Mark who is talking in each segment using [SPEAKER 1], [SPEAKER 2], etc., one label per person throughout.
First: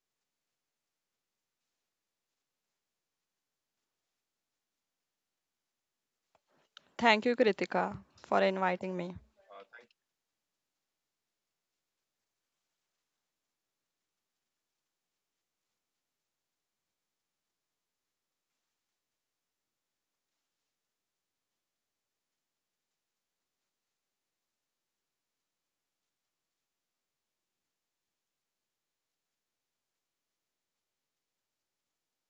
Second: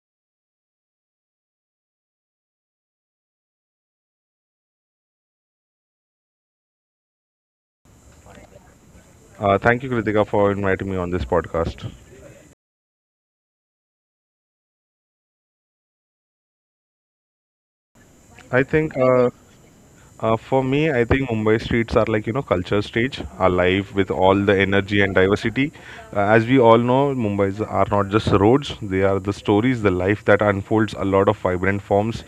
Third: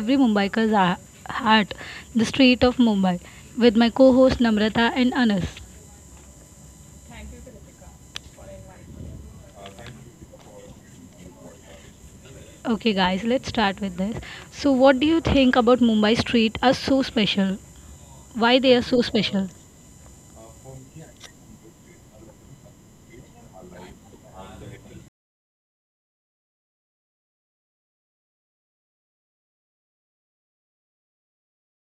[SPEAKER 1] every Mumbaiker's heart, the street of Mumbai, with my co-host Namrata and Anas.
[SPEAKER 2] Thank you, Kritika, for inviting me.
[SPEAKER 3] Thank you, Kritika, for inviting me on this podcast.
[SPEAKER 1] Okay guys, let's start with this. So what do you think about Mumbai street are so special?
[SPEAKER 3] I think
[SPEAKER 1] Why they are so special?
[SPEAKER 3] for me, I think Mumbai streets are like, you know, culture stage, alive with all the energy and diversity. As we all know, Mumbai's are not just roads, they are the stories, the life that unfolds a lot of vibrant forms.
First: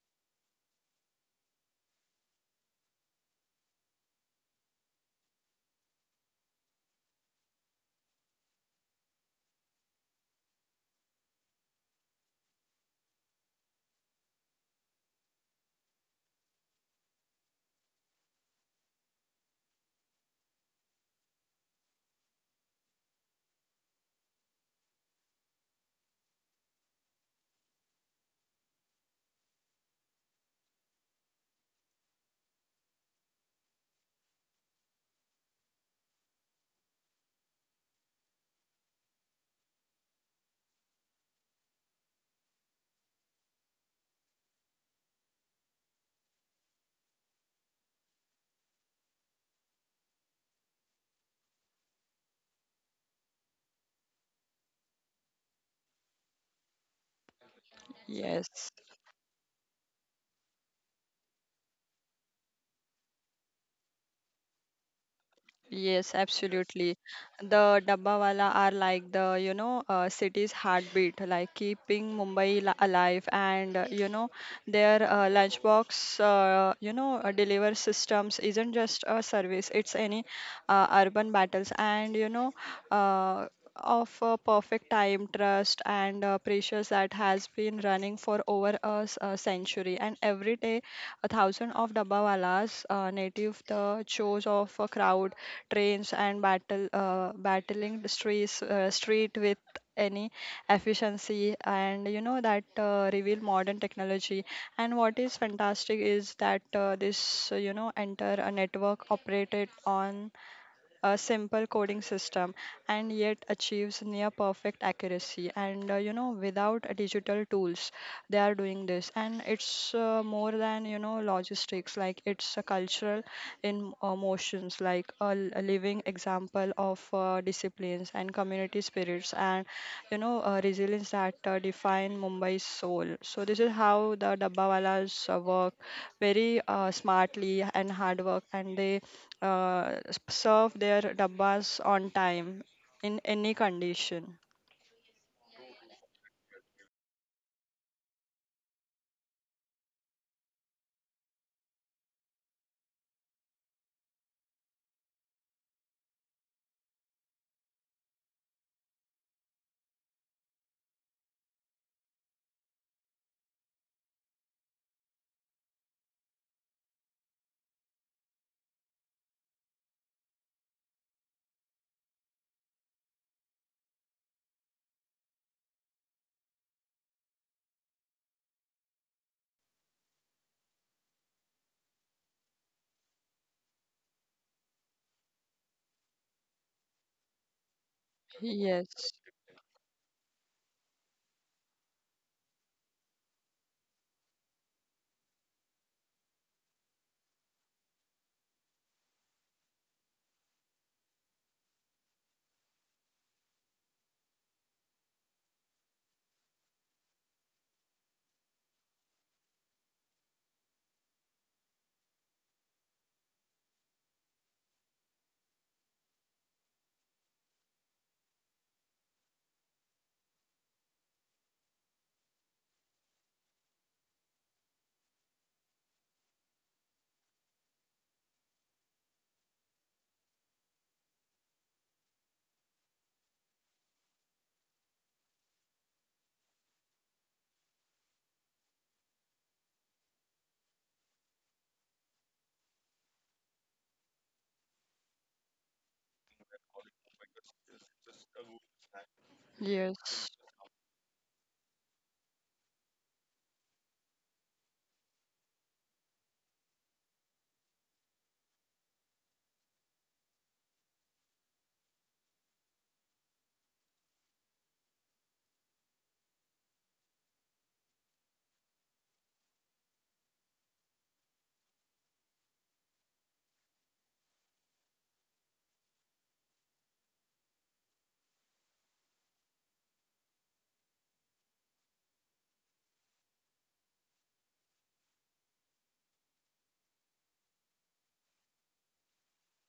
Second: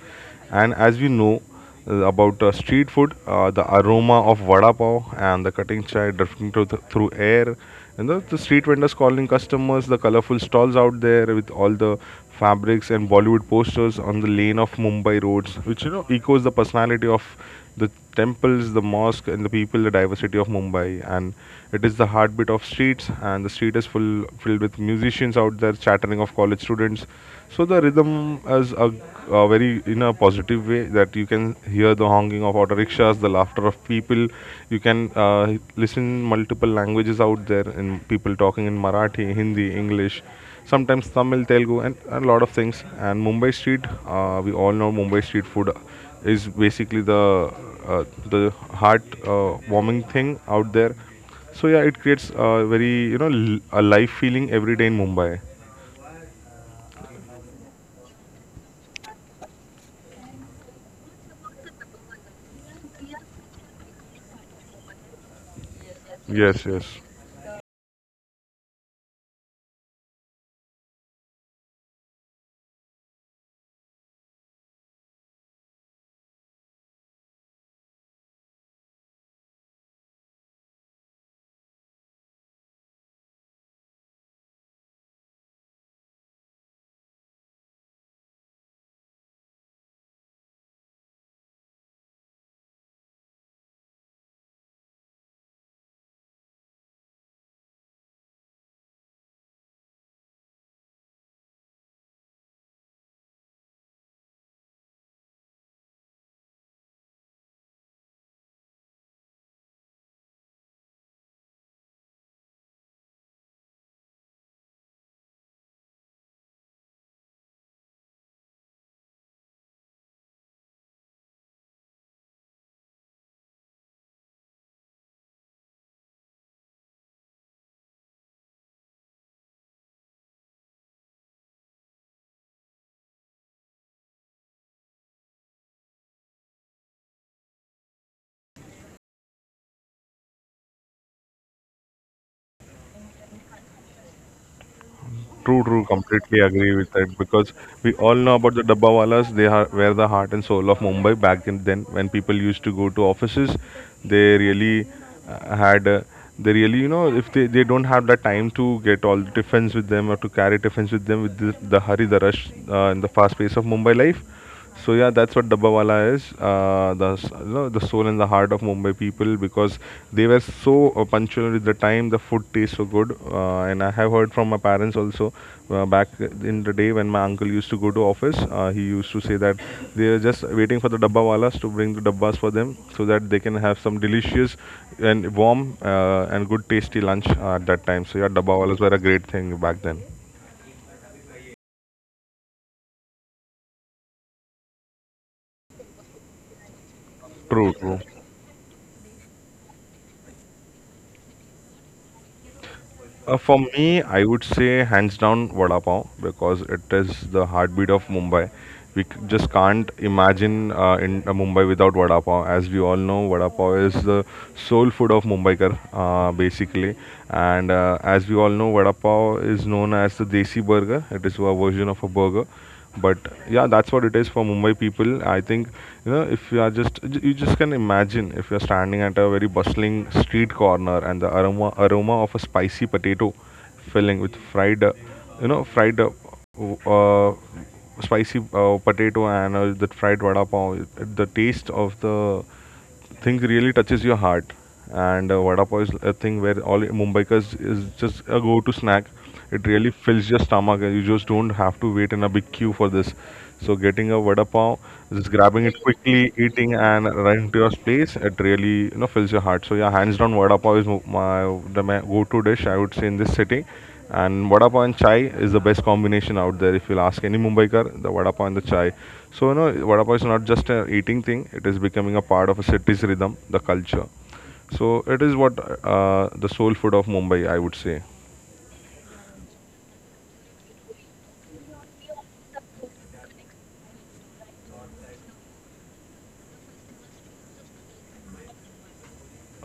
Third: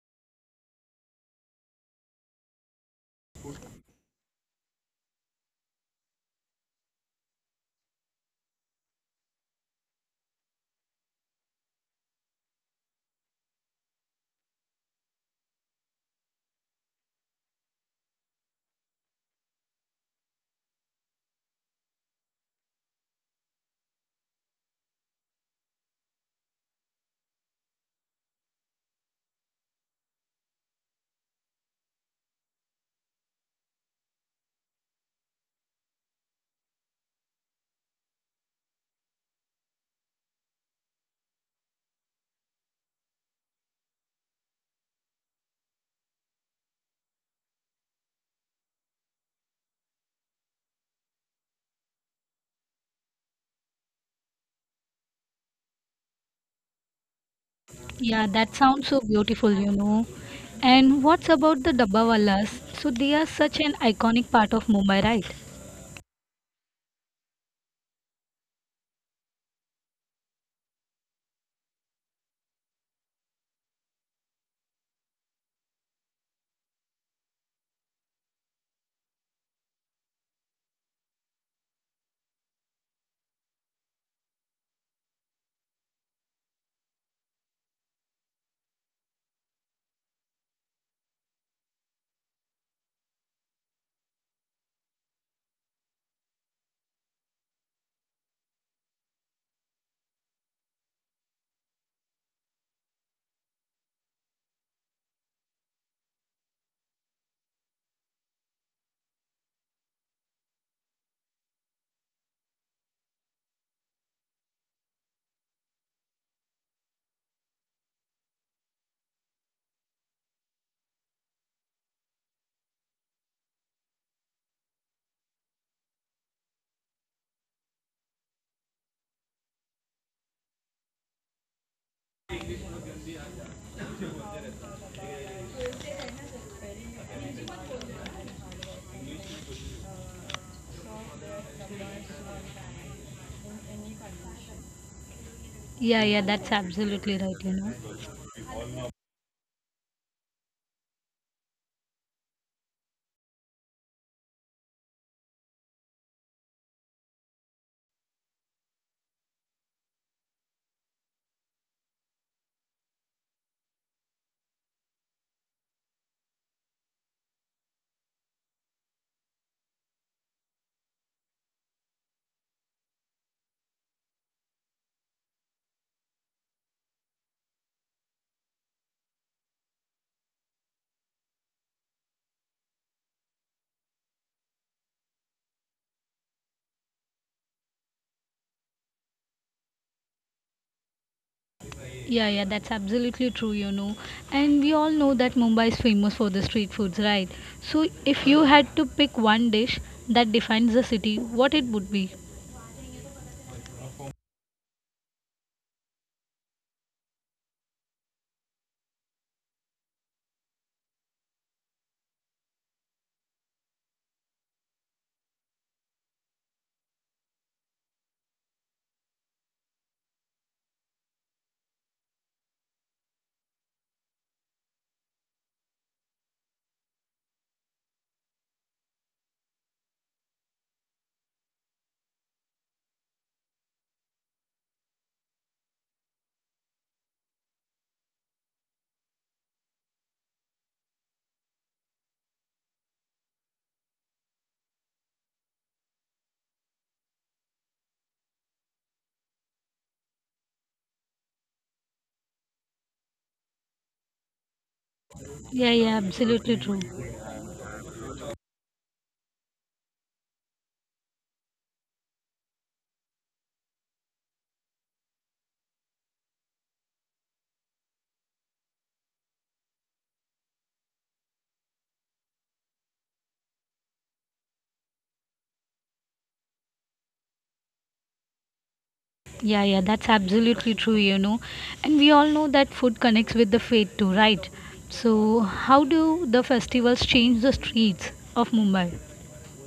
[SPEAKER 3] And as we know about street food, the aroma of vada pav and the cutting chai drifting through air, and the street vendors calling customers, the colorful stalls out there with all the fabrics and Bollywood posters on the lane of Mumbai roads, which you know echoes the personality of the temples, the mosque, and the people, the diversity of Mumbai. And it is the heartbeat of streets, and the street is full filled with musicians out there chattering of college students. So the rhythm is a very in a positive way that you can hear the honking of auto rickshaws, the laughter of people. You can listen multiple languages out there, and people talking in Marathi, Hindi, English, sometimes Tamil, Telugu, and a lot of things. And Mumbai street, we all know Mumbai street food is basically the uh, the heart warming thing out there. So yeah, it creates a very a life feeling every day in Mumbai.
[SPEAKER 1] Yeah, that sounds
[SPEAKER 2] Yes.
[SPEAKER 1] so beautiful. And what's about the Dabbawalas? So they are such an iconic part of Mumbai, right?
[SPEAKER 2] Yes,
[SPEAKER 3] Yes, yes.
[SPEAKER 2] absolutely. The Dabbawala are like the, city's heartbeat, like keeping Mumbai alive. And, you know, their lunchbox, deliver systems isn't just a service, it's any urban battles. And, you know, uh, of a perfect time, trust, and precious that has been running for over a century. And every day, a thousand of Dabbawalas native the chose of a crowd trains and battle battling the street with any efficiency and you know that reveal modern technology. And what is fantastic is that this you know enter a network operated on a simple coding system, and yet achieves near perfect accuracy and you know without digital tools they are doing this. And it's more than you know logistics, like it's a cultural in motions, like a living example of disciplines and community spirits and you know resilience that define Mumbai's soul. So this is how the Dabbawalas work very smartly and hard work, and they serve their dabbas on time in any condition.
[SPEAKER 3] True,
[SPEAKER 1] Yeah,
[SPEAKER 3] true.
[SPEAKER 1] yeah, that's
[SPEAKER 3] Completely agree
[SPEAKER 1] absolutely
[SPEAKER 3] with
[SPEAKER 1] right,
[SPEAKER 3] that
[SPEAKER 1] you know.
[SPEAKER 3] because we all know about the dabbawalas. Were the heart and soul of Mumbai back in then. When people used to go to offices, they really had. They really, you know, if they, they don't have the time to get all the tiffins with them or to carry tiffins with them with the hurry, the rush, and the fast pace of Mumbai life, so yeah, that's what Dabbawala is. You know, the soul and the heart of Mumbai people because they were so punctual with the time. The food tastes so good, and I have heard from my parents also back in the day when my uncle used to go to office. He used to say that they are just waiting for the Dabbawalas to bring the dabbas for them so that they can have some delicious and warm and good tasty lunch at that time. So yeah, Dabbawalas were a
[SPEAKER 2] yes
[SPEAKER 3] great thing back then.
[SPEAKER 1] Yeah, yeah, that's absolutely true. And we all know that Mumbai is famous for the street foods, right? So,
[SPEAKER 3] True,
[SPEAKER 1] if
[SPEAKER 3] true.
[SPEAKER 1] you had to pick one dish that defines the city, what it would be?
[SPEAKER 3] For me, I would say hands down vada pav because it is the heartbeat of Mumbai. Just can't imagine in Mumbai without vada pav. As we all know, vada pav is the soul food of Mumbaikar, basically. And as we all know, vada pav is known as the desi burger. It is a version of a burger, but yeah, that's what it is for Mumbai people, I think. You know, if you are you just can imagine if you're standing at a very bustling street corner and the aroma of a spicy potato filling with fried you know, fried uh, spicy potato and the fried vada pav, the taste of the thing really touches your heart. And vada pav is a thing where all Mumbaikas is just a go-to snack. It really
[SPEAKER 2] yes
[SPEAKER 3] fills your stomach. You just don't have to wait in a big queue for this. So getting a vada pav, just
[SPEAKER 1] Yeah,
[SPEAKER 3] grabbing
[SPEAKER 1] yeah,
[SPEAKER 3] it quickly,
[SPEAKER 1] absolutely true.
[SPEAKER 3] eating and running to your place, it really you know fills your heart. So yeah, hands down, vada pav is my go-to dish, I would say, in this city, and vada pav and chai is the best combination out there. If you'll ask any Mumbaikar, the vada pav and the chai. So you know, vada pav is not just an eating thing; it is becoming a part of a city's rhythm, the culture. So it is what the soul food of Mumbai, I would say.
[SPEAKER 1] Yeah, yeah, that's absolutely true. And we all know that food connects with the faith too, right? So, how do the festivals change the streets of Mumbai?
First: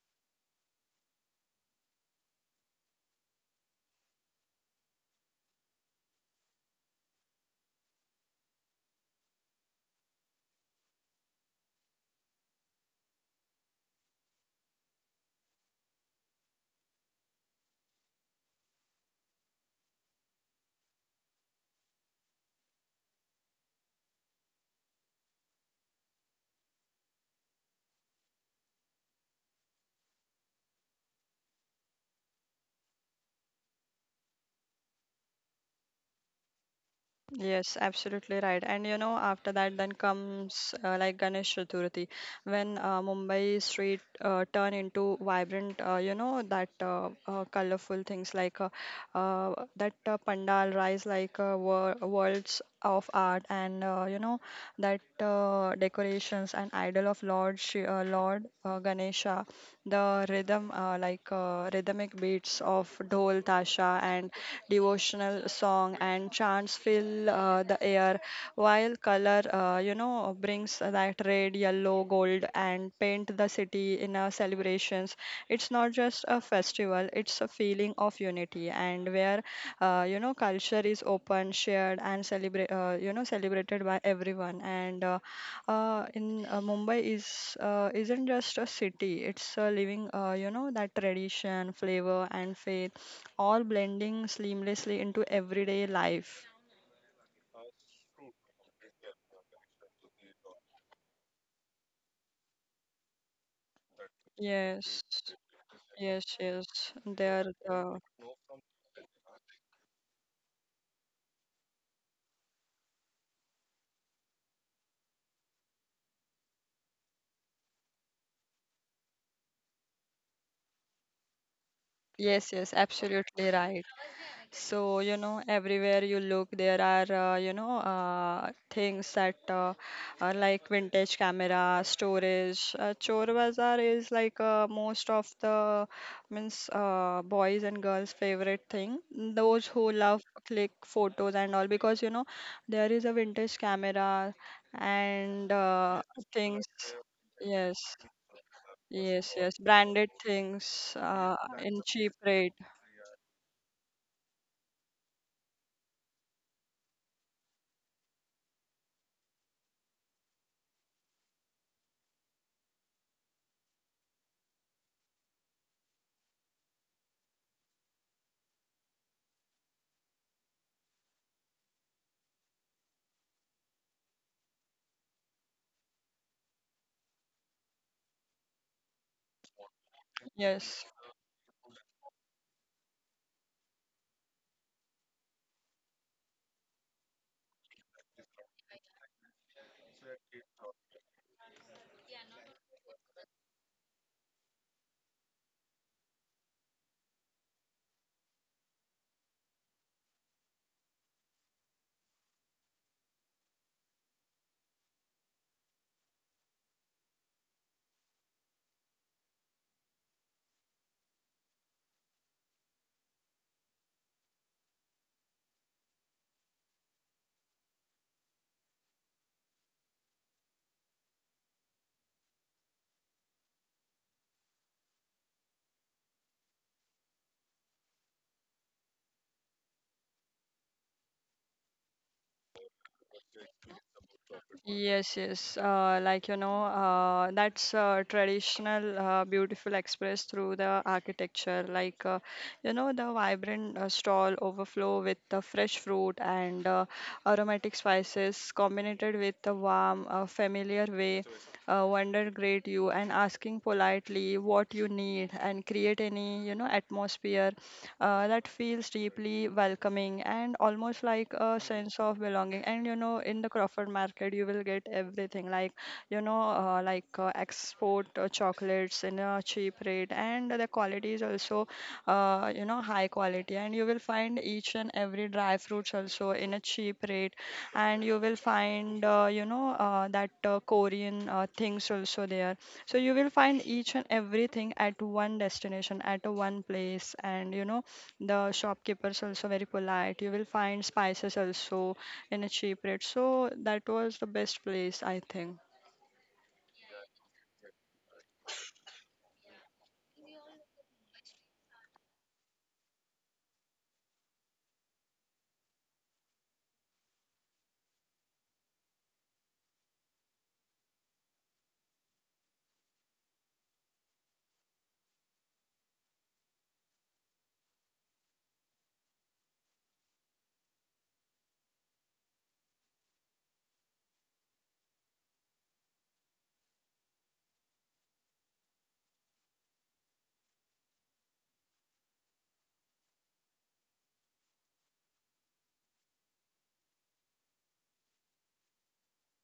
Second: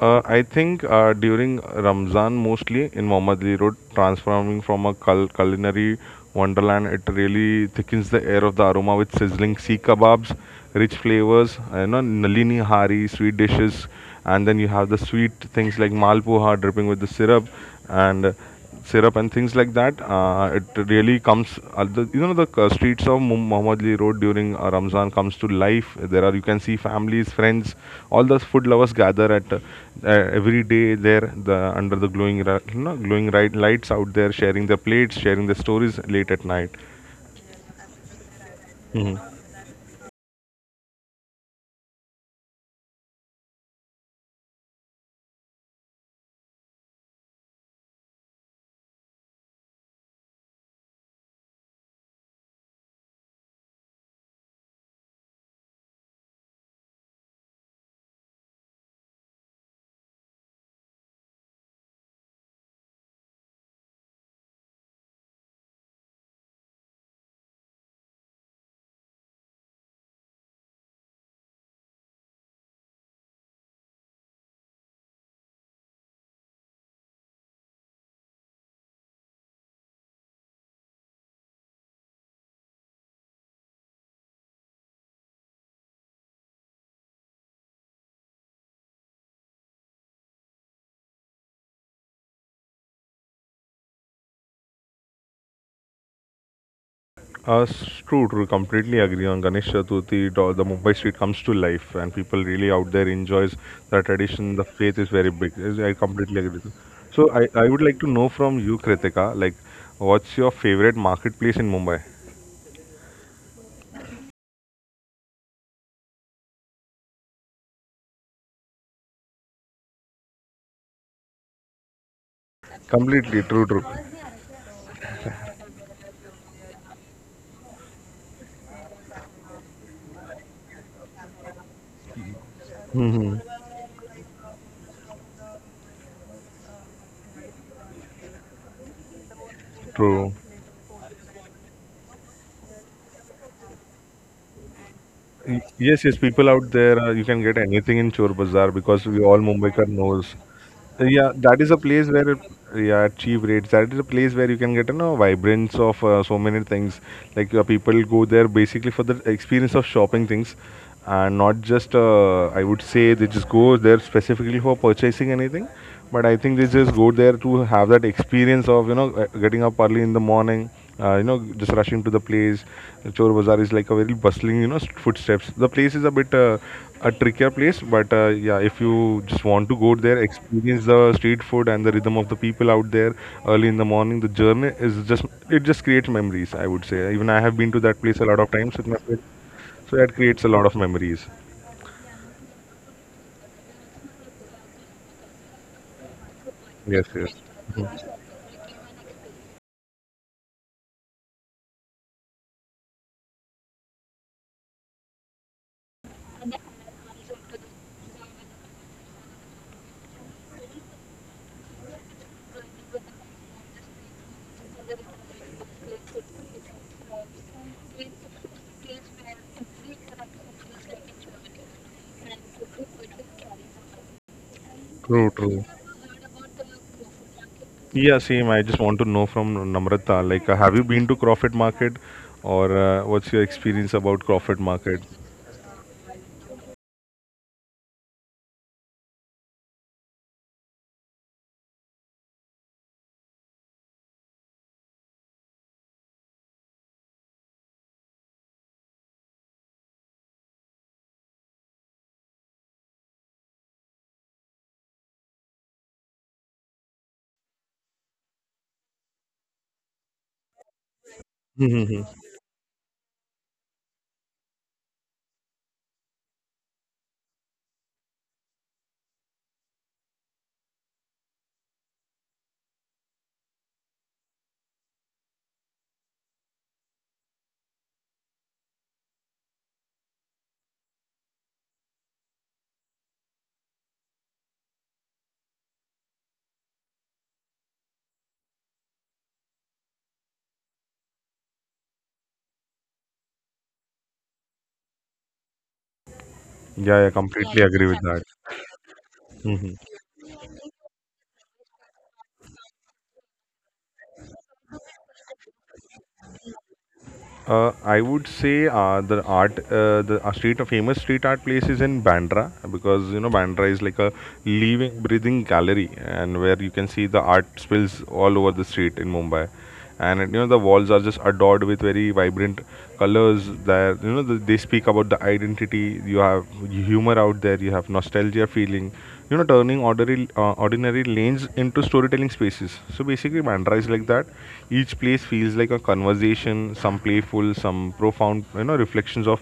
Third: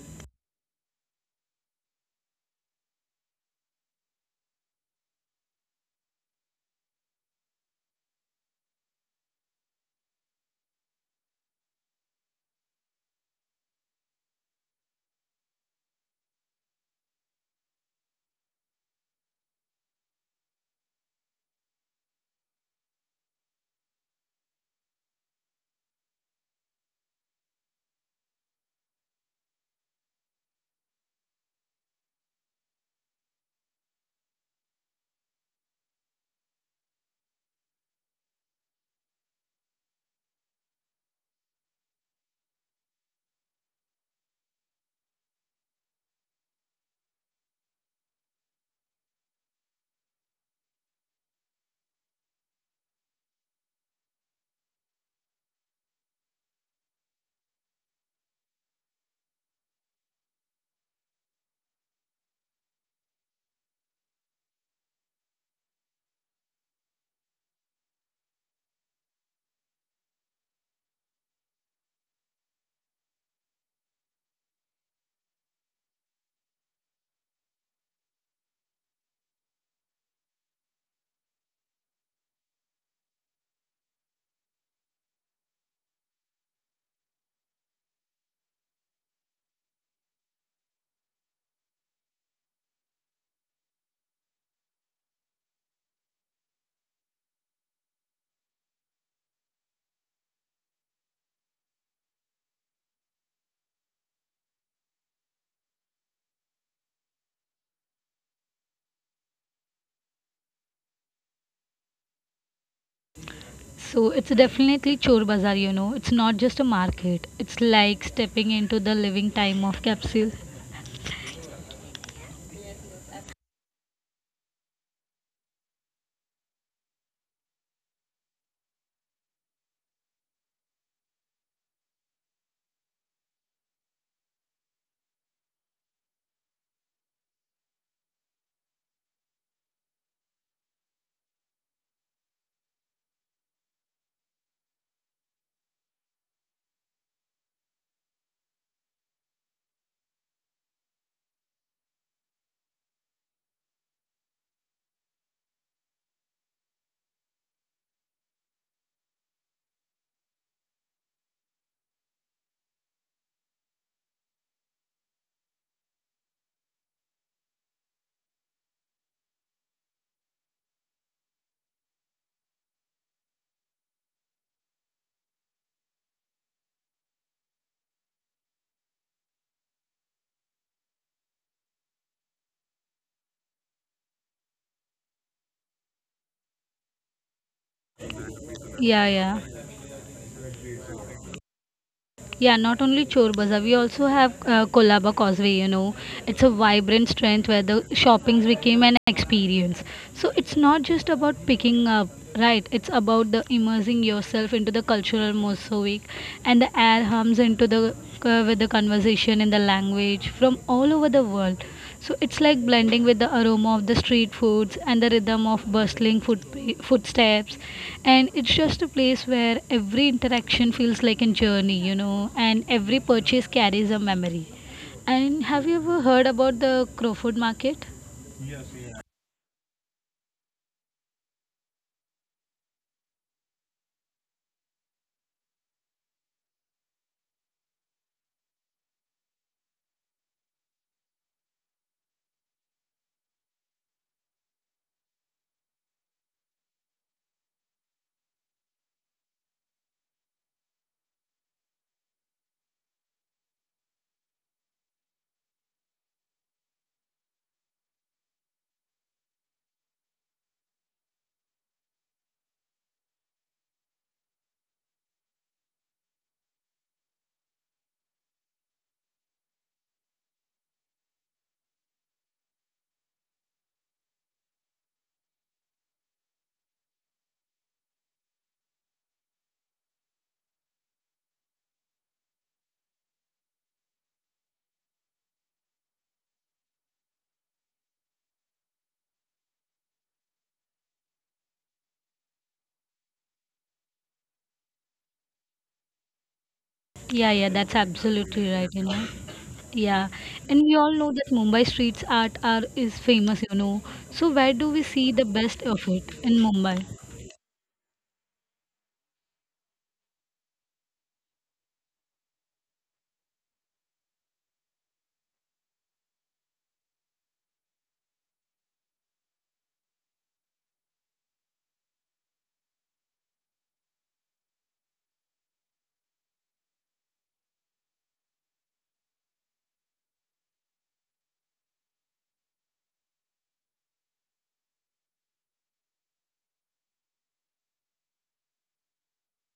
[SPEAKER 3] I think during Ramzan, mostly in Mohammadi Road, transforming from a culinary wonderland, it really thickens the air of the aroma with sizzling sea kebabs, rich flavors, you know, nalini hari, sweet dishes, and then you have the sweet things like malpuha dripping with the syrup, and syrup and things like that. It really comes, you know, the streets of Mohammedli Road during Ramzan comes to life. There are, you can see families, friends, all those food lovers gather at uh, every day there under the you know, glowing lights out there, sharing their plates, sharing their stories late at night.
[SPEAKER 2] Yes, absolutely right. And you know, after that, then comes like Ganesh Chaturthi, when Mumbai street turn into vibrant, you know, that colorful things like that pandal rise like worlds of art, and you know that decorations and idol of Lord Ganesha, the rhythmic beats of dhol, tasha, and devotional song and chants fill the air, while color you know brings that red, yellow, gold, and paint the city in our celebrations. It's not just a festival, it's a feeling of unity, and where you know culture is open, shared, and celebrate you know celebrated by everyone. And in Mumbai is isn't just a city, it's a living you know that tradition, flavor, and faith all blending seamlessly into everyday life.
[SPEAKER 3] Uh, True, true. Completely agree on Ganesh Chaturthi. It The Mumbai street comes to life, and people really out there enjoys the tradition. The
[SPEAKER 2] Yes,
[SPEAKER 3] faith is very big. I
[SPEAKER 2] yes,
[SPEAKER 3] completely agree with you.
[SPEAKER 2] yes. They
[SPEAKER 3] So
[SPEAKER 2] are
[SPEAKER 3] I would
[SPEAKER 2] the
[SPEAKER 3] like to know from you, Kritika, like, what's your favorite marketplace in Mumbai?
[SPEAKER 1] So it's definitely Chor Bazaar. It's not just a market. It's like stepping into the living time of capsule.
[SPEAKER 2] yes, yes,
[SPEAKER 3] Completely
[SPEAKER 2] absolutely
[SPEAKER 3] true,
[SPEAKER 2] right.
[SPEAKER 3] true.
[SPEAKER 2] So, you know, everywhere you look, there are, things that are like vintage camera, storage. Chor
[SPEAKER 3] Hmm.
[SPEAKER 2] Bazaar is like most of the means boys and girls' favorite thing. Those who love
[SPEAKER 3] True.
[SPEAKER 2] click photos and all because, you know, there is a vintage camera and
[SPEAKER 3] Yes, yes, people
[SPEAKER 2] things.
[SPEAKER 3] out there, you can get
[SPEAKER 2] Yes,
[SPEAKER 3] anything in Chor Bazaar because we
[SPEAKER 2] yes,
[SPEAKER 3] all
[SPEAKER 2] yes.
[SPEAKER 3] Mumbaikar
[SPEAKER 2] Branded
[SPEAKER 3] knows.
[SPEAKER 2] things
[SPEAKER 3] Yeah, that is
[SPEAKER 2] in
[SPEAKER 3] a
[SPEAKER 2] cheap
[SPEAKER 3] place where,
[SPEAKER 2] rate.
[SPEAKER 3] it- yeah, at cheap rates. That is a place where you can get, you know, vibrance of so many things. Like people go there basically for the experience of shopping things, and not just, I would say, they just go there specifically for purchasing anything. But I think they just go there to have that experience of, you know, getting up early in the morning, you know, just rushing to the place. Chor Bazaar is like a very bustling, you know, footsteps. The place is a bit a trickier place, but yeah, if you just want to go there,
[SPEAKER 2] Yes.
[SPEAKER 3] experience the street food and the rhythm of the people out there early in the morning, the journey is just, it just creates memories, I would say. Even I have been to that place a lot of times with
[SPEAKER 1] Yeah,
[SPEAKER 3] my
[SPEAKER 1] yeah.
[SPEAKER 3] friends, so that creates a lot of memories.
[SPEAKER 1] Yeah, not only Chor Bazaar, we also have Kolaba Causeway. It's a vibrant
[SPEAKER 3] Yes,
[SPEAKER 1] strength
[SPEAKER 3] yes.
[SPEAKER 1] where the shoppings became an experience. So it's not just about picking up, right? It's about the immersing yourself into the cultural mosaic and the air hums into the with the conversation in the language from all over the world. So it's like blending with the aroma of the street foods and the rhythm of bustling footsteps. And it's just a place where every interaction feels like a journey, and every purchase carries a memory. And
[SPEAKER 3] True,
[SPEAKER 1] have you
[SPEAKER 3] true.
[SPEAKER 1] ever heard about the Crowfoot Market?
[SPEAKER 3] Yeah, same. I just want to know from Namrata, like, have you been to Crawford Market, or what's your experience about Crawford Market?
[SPEAKER 2] Yes, yes. Like you know, that's traditional, beautiful expressed through the architecture. Like you know, the vibrant stall overflow with the fresh fruit and aromatic spices, combined with the warm, familiar way. Wonder greet you and asking politely what you need and create any you know atmosphere that feels deeply welcoming and almost like a sense
[SPEAKER 3] Mm-hmm.
[SPEAKER 2] of belonging. And you know, in the Crawford Market, you will get everything like you know, like export chocolates in a cheap rate, and the quality is also you know high quality. And you will find each and every dry fruits also in a cheap rate, and you will find you know that Korean things also there. So you will find each and everything at one destination, at a one place, and you know the shopkeepers also very polite. You will find spices also in a cheap rate. So that was the best place, I think.
[SPEAKER 3] Yeah, I
[SPEAKER 1] Yeah, yeah,
[SPEAKER 3] completely
[SPEAKER 1] that's
[SPEAKER 3] agree with that.
[SPEAKER 1] absolutely right.
[SPEAKER 3] Mm-hmm.
[SPEAKER 1] Yeah, and we all know that Mumbai streets art are is famous. So where do we see the best of it in Mumbai?
[SPEAKER 3] I would say the art, the street, a famous street art place is in Bandra, because you know Bandra is like a living, breathing gallery, and where you can see the art spills all over the street in Mumbai, and you know the walls are just adorned with very vibrant colors. There, you know they speak about the identity. You have humor out there. You have nostalgia feeling, you know, turning ordinary lanes into storytelling spaces. So basically Mantra is like that, each place feels like a conversation, some playful, some profound, you know, reflections of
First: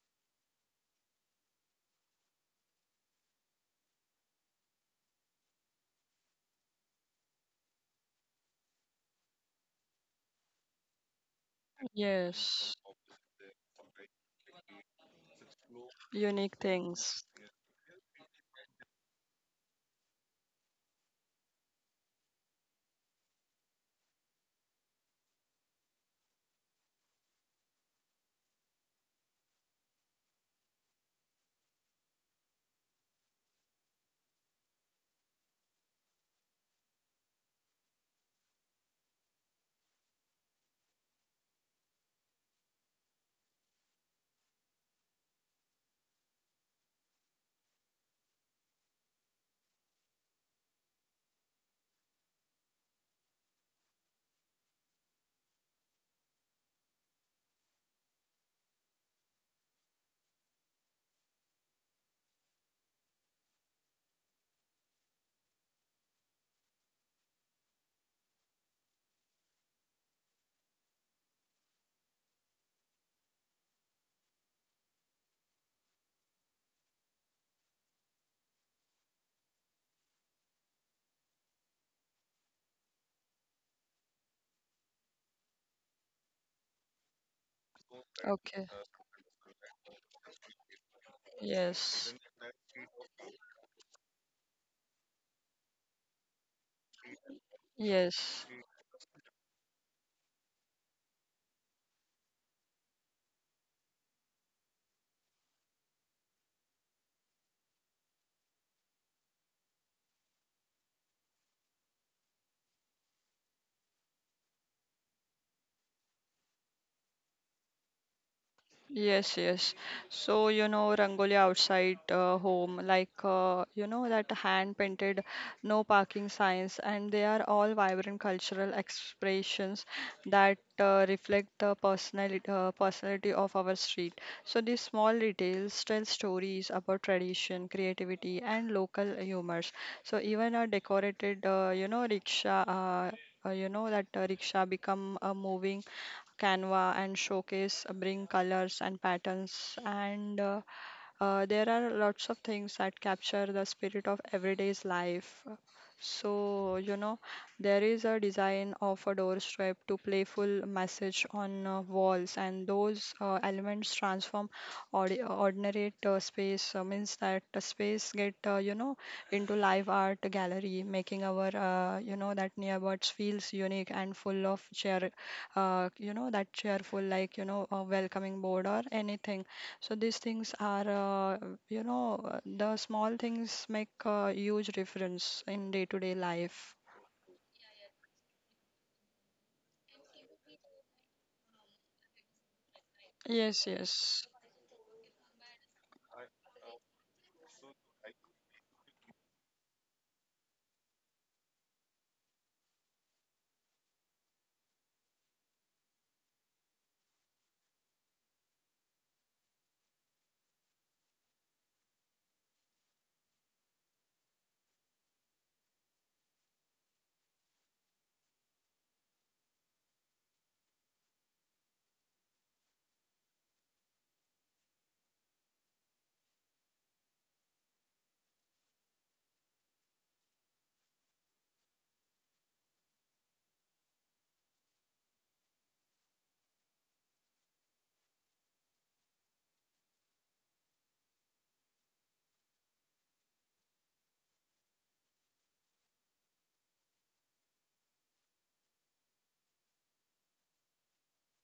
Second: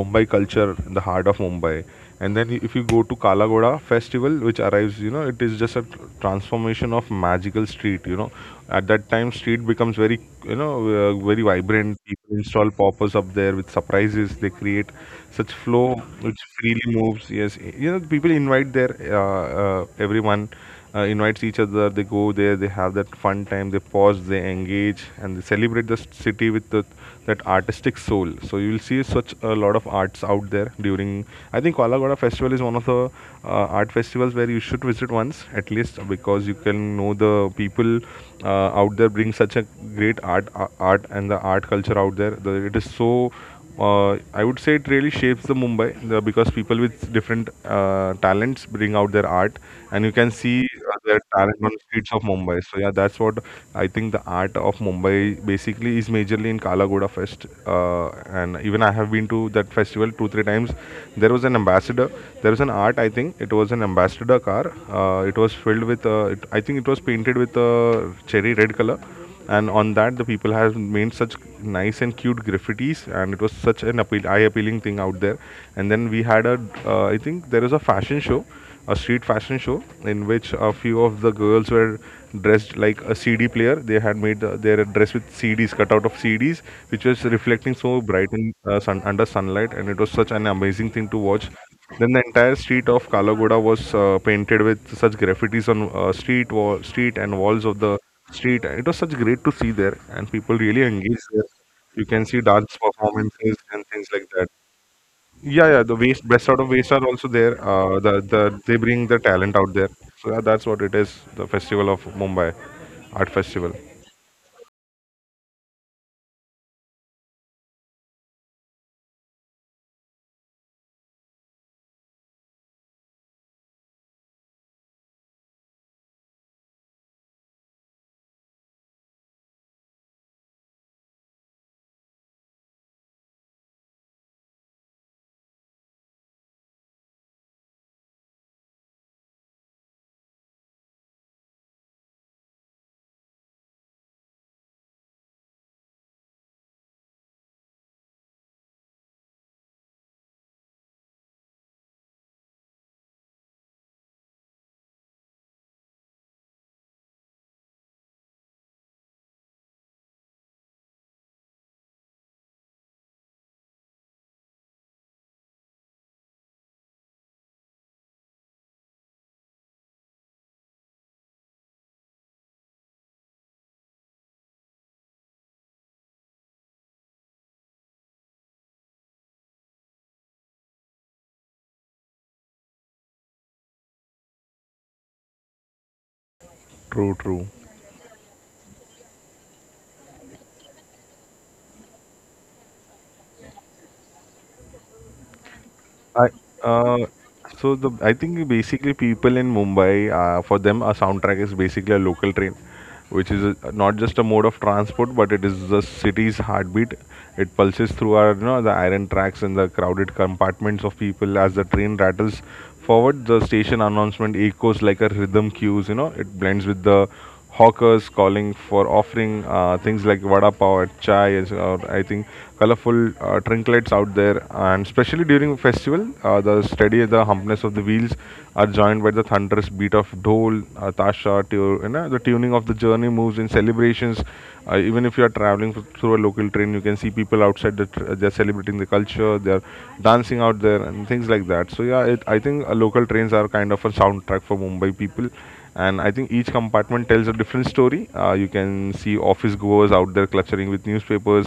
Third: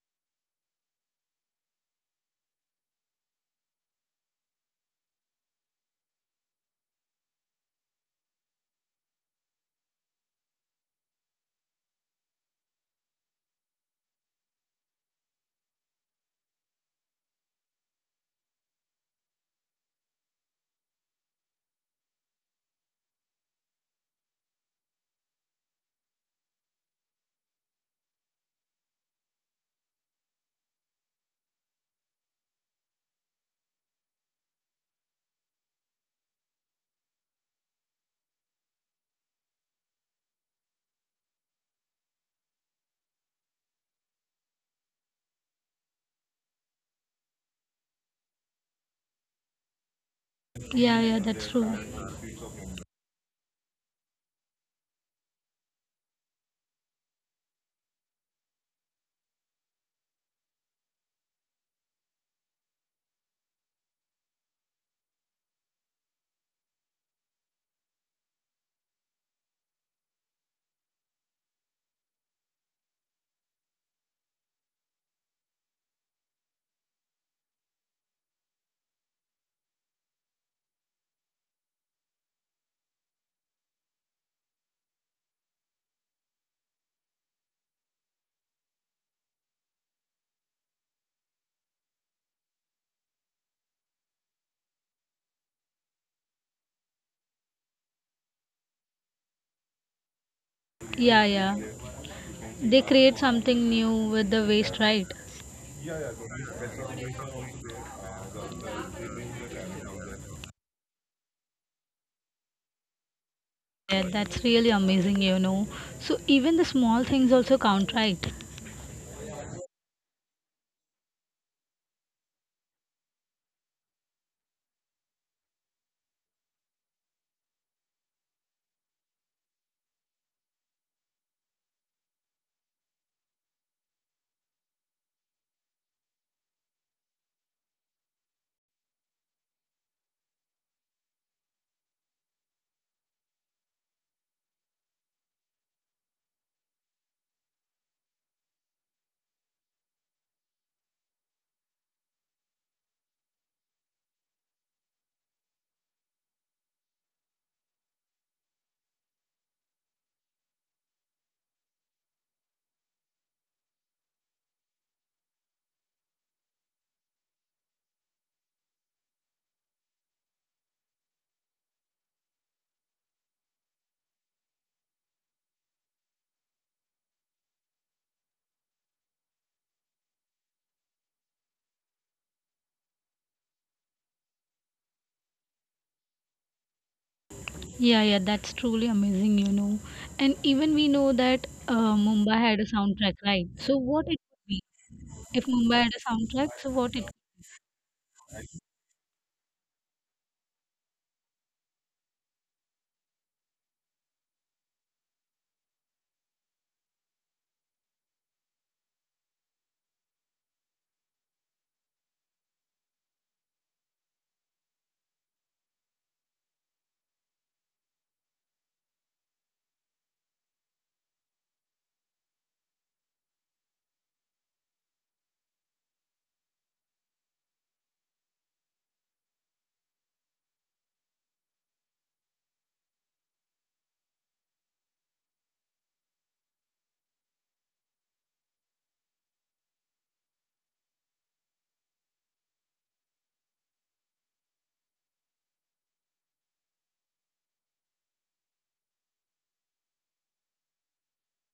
[SPEAKER 3] Mumbai culture, the heart of Mumbai. And then if you go to Kalagoda Festival, which arrives, you know, it is just a transformation of magical street, you know. At that time street becomes very, you know, very vibrant. People install
[SPEAKER 2] Yes,
[SPEAKER 3] poppers up there with surprises, they create such flow which
[SPEAKER 2] unique
[SPEAKER 3] freely
[SPEAKER 2] things.
[SPEAKER 3] moves. Yes, you know, that people invite their everyone, invites each other. They go there. They have that fun time. They pause. They engage, and they celebrate the city with that artistic soul. So you will see such a lot of arts out there during. I think Koalagoda Festival is one of the art festivals where you should visit once at least, because you can know the people out there bring such a great art, art and the art culture out there. It is so I would say it really shapes the Mumbai because people with different talents bring out their art, and you can see
[SPEAKER 1] Yeah, yeah,
[SPEAKER 3] their
[SPEAKER 1] that's
[SPEAKER 3] talent on
[SPEAKER 1] true.
[SPEAKER 3] the streets of Mumbai. So yeah, that's what I think the art of Mumbai basically is majorly in Kala Ghoda Fest, and even I have been to that festival 2 or 3 times. There was an ambassador. There was an art. I think it was an ambassador car. It was filled with. I think it was painted with cherry red color, and on that the people have made such nice and cute graffitis, and it was such an appeal eye appealing thing out there. And then we had a I think there was a fashion show, a street fashion show in which a few of the girls were dressed like a CD player. They had made their dress with CDs, cut out of CDs, which was reflecting so bright in
[SPEAKER 2] Okay.
[SPEAKER 3] under sunlight, and it was such an amazing thing to watch.
[SPEAKER 2] Yes.
[SPEAKER 3] Then the entire street of Kalagoda was painted with such graffitis on street and walls of the
[SPEAKER 2] Yes.
[SPEAKER 3] street. And it was such great to see there, and people really
[SPEAKER 1] Yeah,
[SPEAKER 3] engaged there.
[SPEAKER 1] yeah.
[SPEAKER 3] You can see dance
[SPEAKER 1] They create
[SPEAKER 3] performances
[SPEAKER 1] something
[SPEAKER 3] and
[SPEAKER 1] new
[SPEAKER 3] things
[SPEAKER 1] with
[SPEAKER 3] like
[SPEAKER 1] the
[SPEAKER 3] that.
[SPEAKER 1] waste, right?
[SPEAKER 3] Yeah, yeah, the waste, best out of waste are also there. They bring the talent out there. So that's what it is, the festival of Mumbai, art festival.
[SPEAKER 1] Yeah, that's really amazing so even the small things also count, right?
[SPEAKER 2] Yes, yes. So, you know, Rangoli outside home, like, you know, that hand painted no parking signs, and they are all vibrant cultural expressions that reflect the personality of our street. So, these small details tell stories about tradition, creativity, and local humors. So, even a decorated, you know, rickshaw. You know that rickshaw become a moving canva and showcase bring colors and patterns and there are lots of things that capture the spirit of everyday's life. So, you know, there is a design of a doorstep to playful message on walls, and those elements transform ordinary space. Means that the space get you know into live art gallery, making our you know that nearbuds feels unique and full of cheer. You know that cheerful like you know a welcoming board or anything, so these things are, the small things make a huge difference in day-to-day life.
[SPEAKER 3] True, true.
[SPEAKER 1] Yeah, yeah, that's truly amazing and even we know that Mumbai had a soundtrack, right?
[SPEAKER 2] Yes,
[SPEAKER 1] So what it
[SPEAKER 2] yes,
[SPEAKER 1] would be if Mumbai had a
[SPEAKER 3] I
[SPEAKER 1] soundtrack, so what
[SPEAKER 3] uh,
[SPEAKER 1] it.
[SPEAKER 3] so the I think basically people in Mumbai, for them a soundtrack is basically a local train, which is not just a mode of transport, but it is the city's heartbeat. It pulses through our, you know, the iron tracks and the crowded compartments of people as the train rattles forward. The station announcement echoes like a rhythm cues. You know, it blends with the hawkers calling for offering things like vada pav and chai, or I think colorful trinkets out there, and especially during festival, the humpness of the wheels are joined by the thunderous beat of dhol, you know, the tuning of the journey moves in celebrations. Uh, even if you are traveling through a local train, you can see people outside that they're celebrating the culture, they're dancing out there and things like that. So yeah, I think local trains are kind of a soundtrack for Mumbai people, and I think each compartment tells a different story. You can see office goers out there cluttering with newspapers,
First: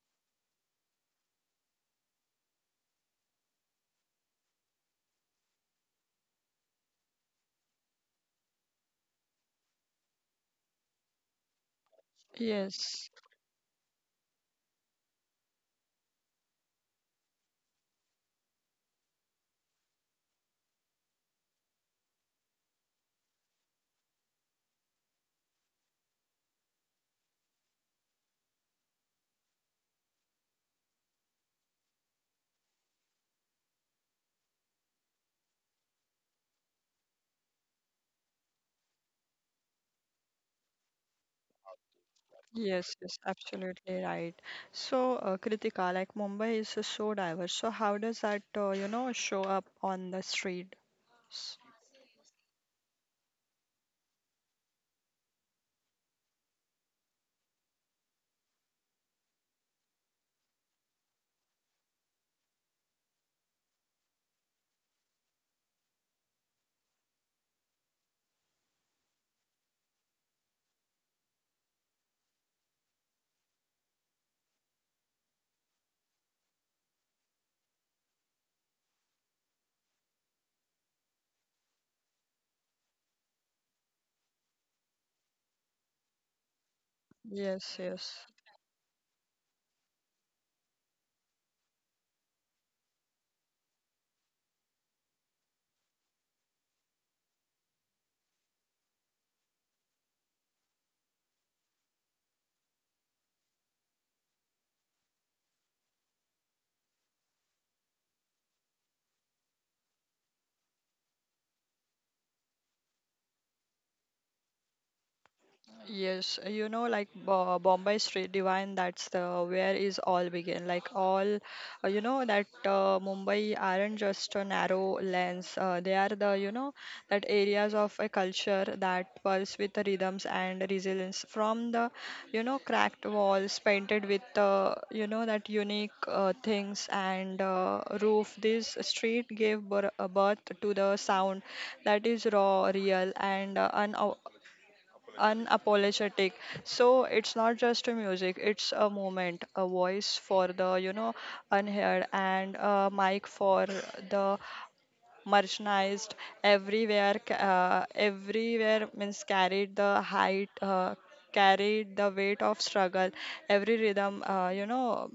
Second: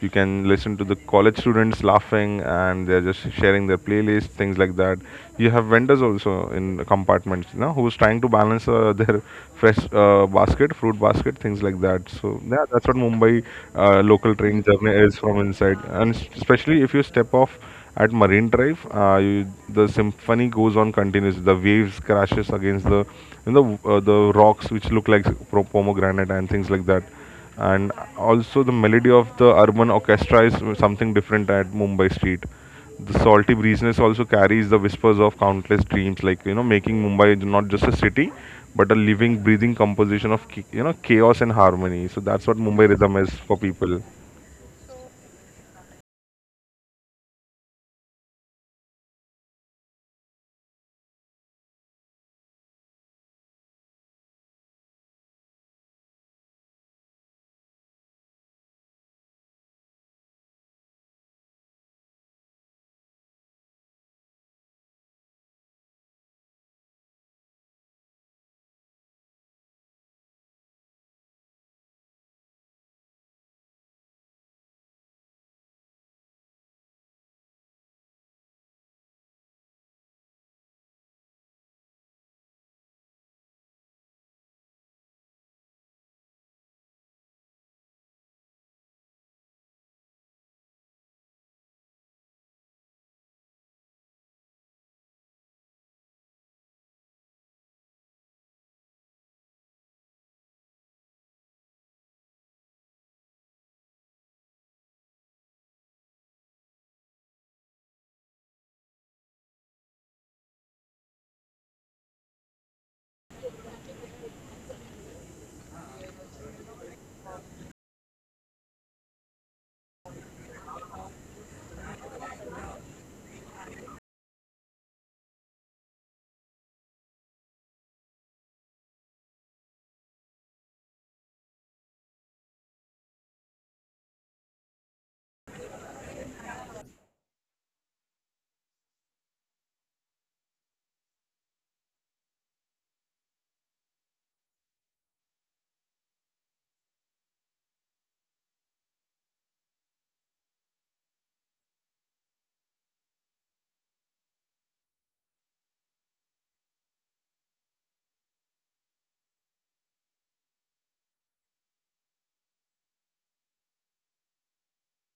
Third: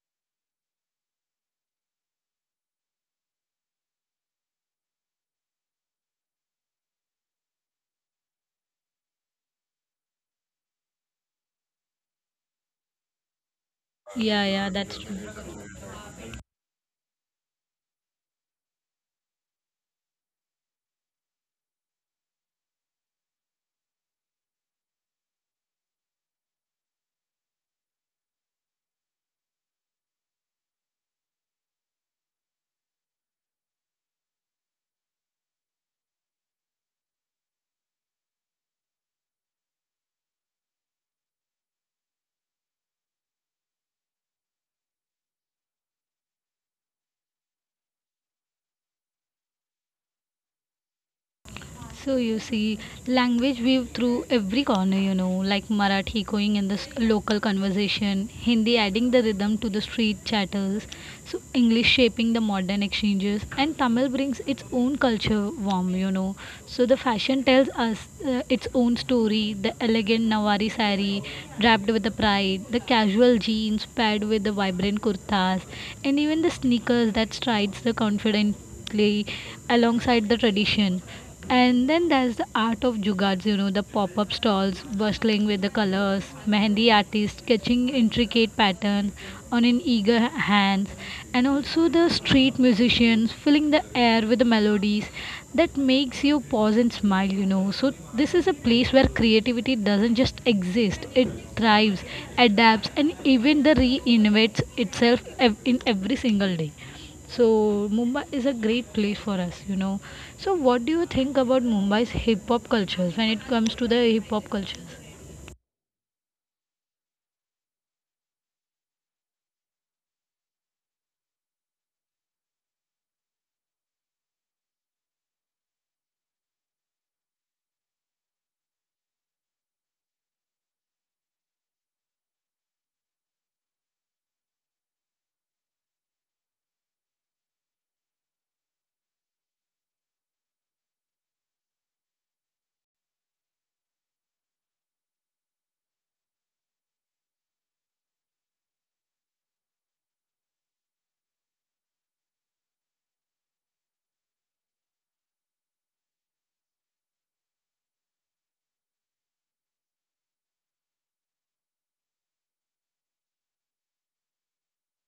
[SPEAKER 3] you can listen to the college students laughing, and they're just sharing their playlist, things like that. You have vendors also in compartments, you know, who's trying to balance their fresh basket fruit basket, things like that. So yeah, that's what
[SPEAKER 2] yes,
[SPEAKER 3] Mumbai local
[SPEAKER 1] Yeah,
[SPEAKER 3] train
[SPEAKER 1] yeah,
[SPEAKER 3] journey
[SPEAKER 1] that's
[SPEAKER 3] is from
[SPEAKER 1] true.
[SPEAKER 3] inside. And especially if you step off at Marine Drive, the symphony goes on continuously. The waves crashes against the, you know, the rocks which look like pomegranate and things like that. And also the melody of the urban orchestra is something different at Mumbai street. The salty breeziness also carries the whispers of countless dreams, like, you know, making Mumbai not just a city, but a living, breathing composition of you know, chaos and harmony. So that's what Mumbai
[SPEAKER 2] yes,
[SPEAKER 3] rhythm
[SPEAKER 2] yes,
[SPEAKER 3] is for people.
[SPEAKER 2] absolutely right. So, Kritika, like Mumbai is so diverse. So, how does that, you know, show up on the street? S-
[SPEAKER 1] So you see, language weave through every corner, like Marathi going in this local conversation, Hindi adding the rhythm to the street chatters, so English shaping the modern exchanges, and Tamil brings its own culture warm. So the fashion tells us its own story. The elegant Nawari sari draped with the pride, the casual jeans paired with the vibrant kurtas, and even the sneakers that strides the confidently alongside the tradition. And then there's the art of jugads, the pop up stalls bustling with the colors, mehendi artists
[SPEAKER 2] Yes,
[SPEAKER 1] sketching
[SPEAKER 2] yes.
[SPEAKER 1] intricate patterns on an eager hands, and also the street musicians filling the air with the melodies that makes you pause and smile. So, this is a place where creativity doesn't just exist, it thrives, adapts, and even the reinvents itself in every single day. So Mumbai is a great place for us. So what do you think about Mumbai's hip hop cultures when it comes to the hip hop cultures?
[SPEAKER 2] Yes, you know, like Bombay Street Divine, that's the where is all begin. Like all, you know, that Mumbai aren't just a narrow lens. They are the, you know, that areas of a culture that pulse with the rhythms and resilience from the, you know, cracked walls painted with you know, that unique things and roof. This street gave birth to the sound that is raw, real, and unapologetic. So it's not just a music, it's a moment, a voice for the you know unheard, and a mic for the marginalized. Everywhere means carried the height carried the weight of struggle. Every rhythm you know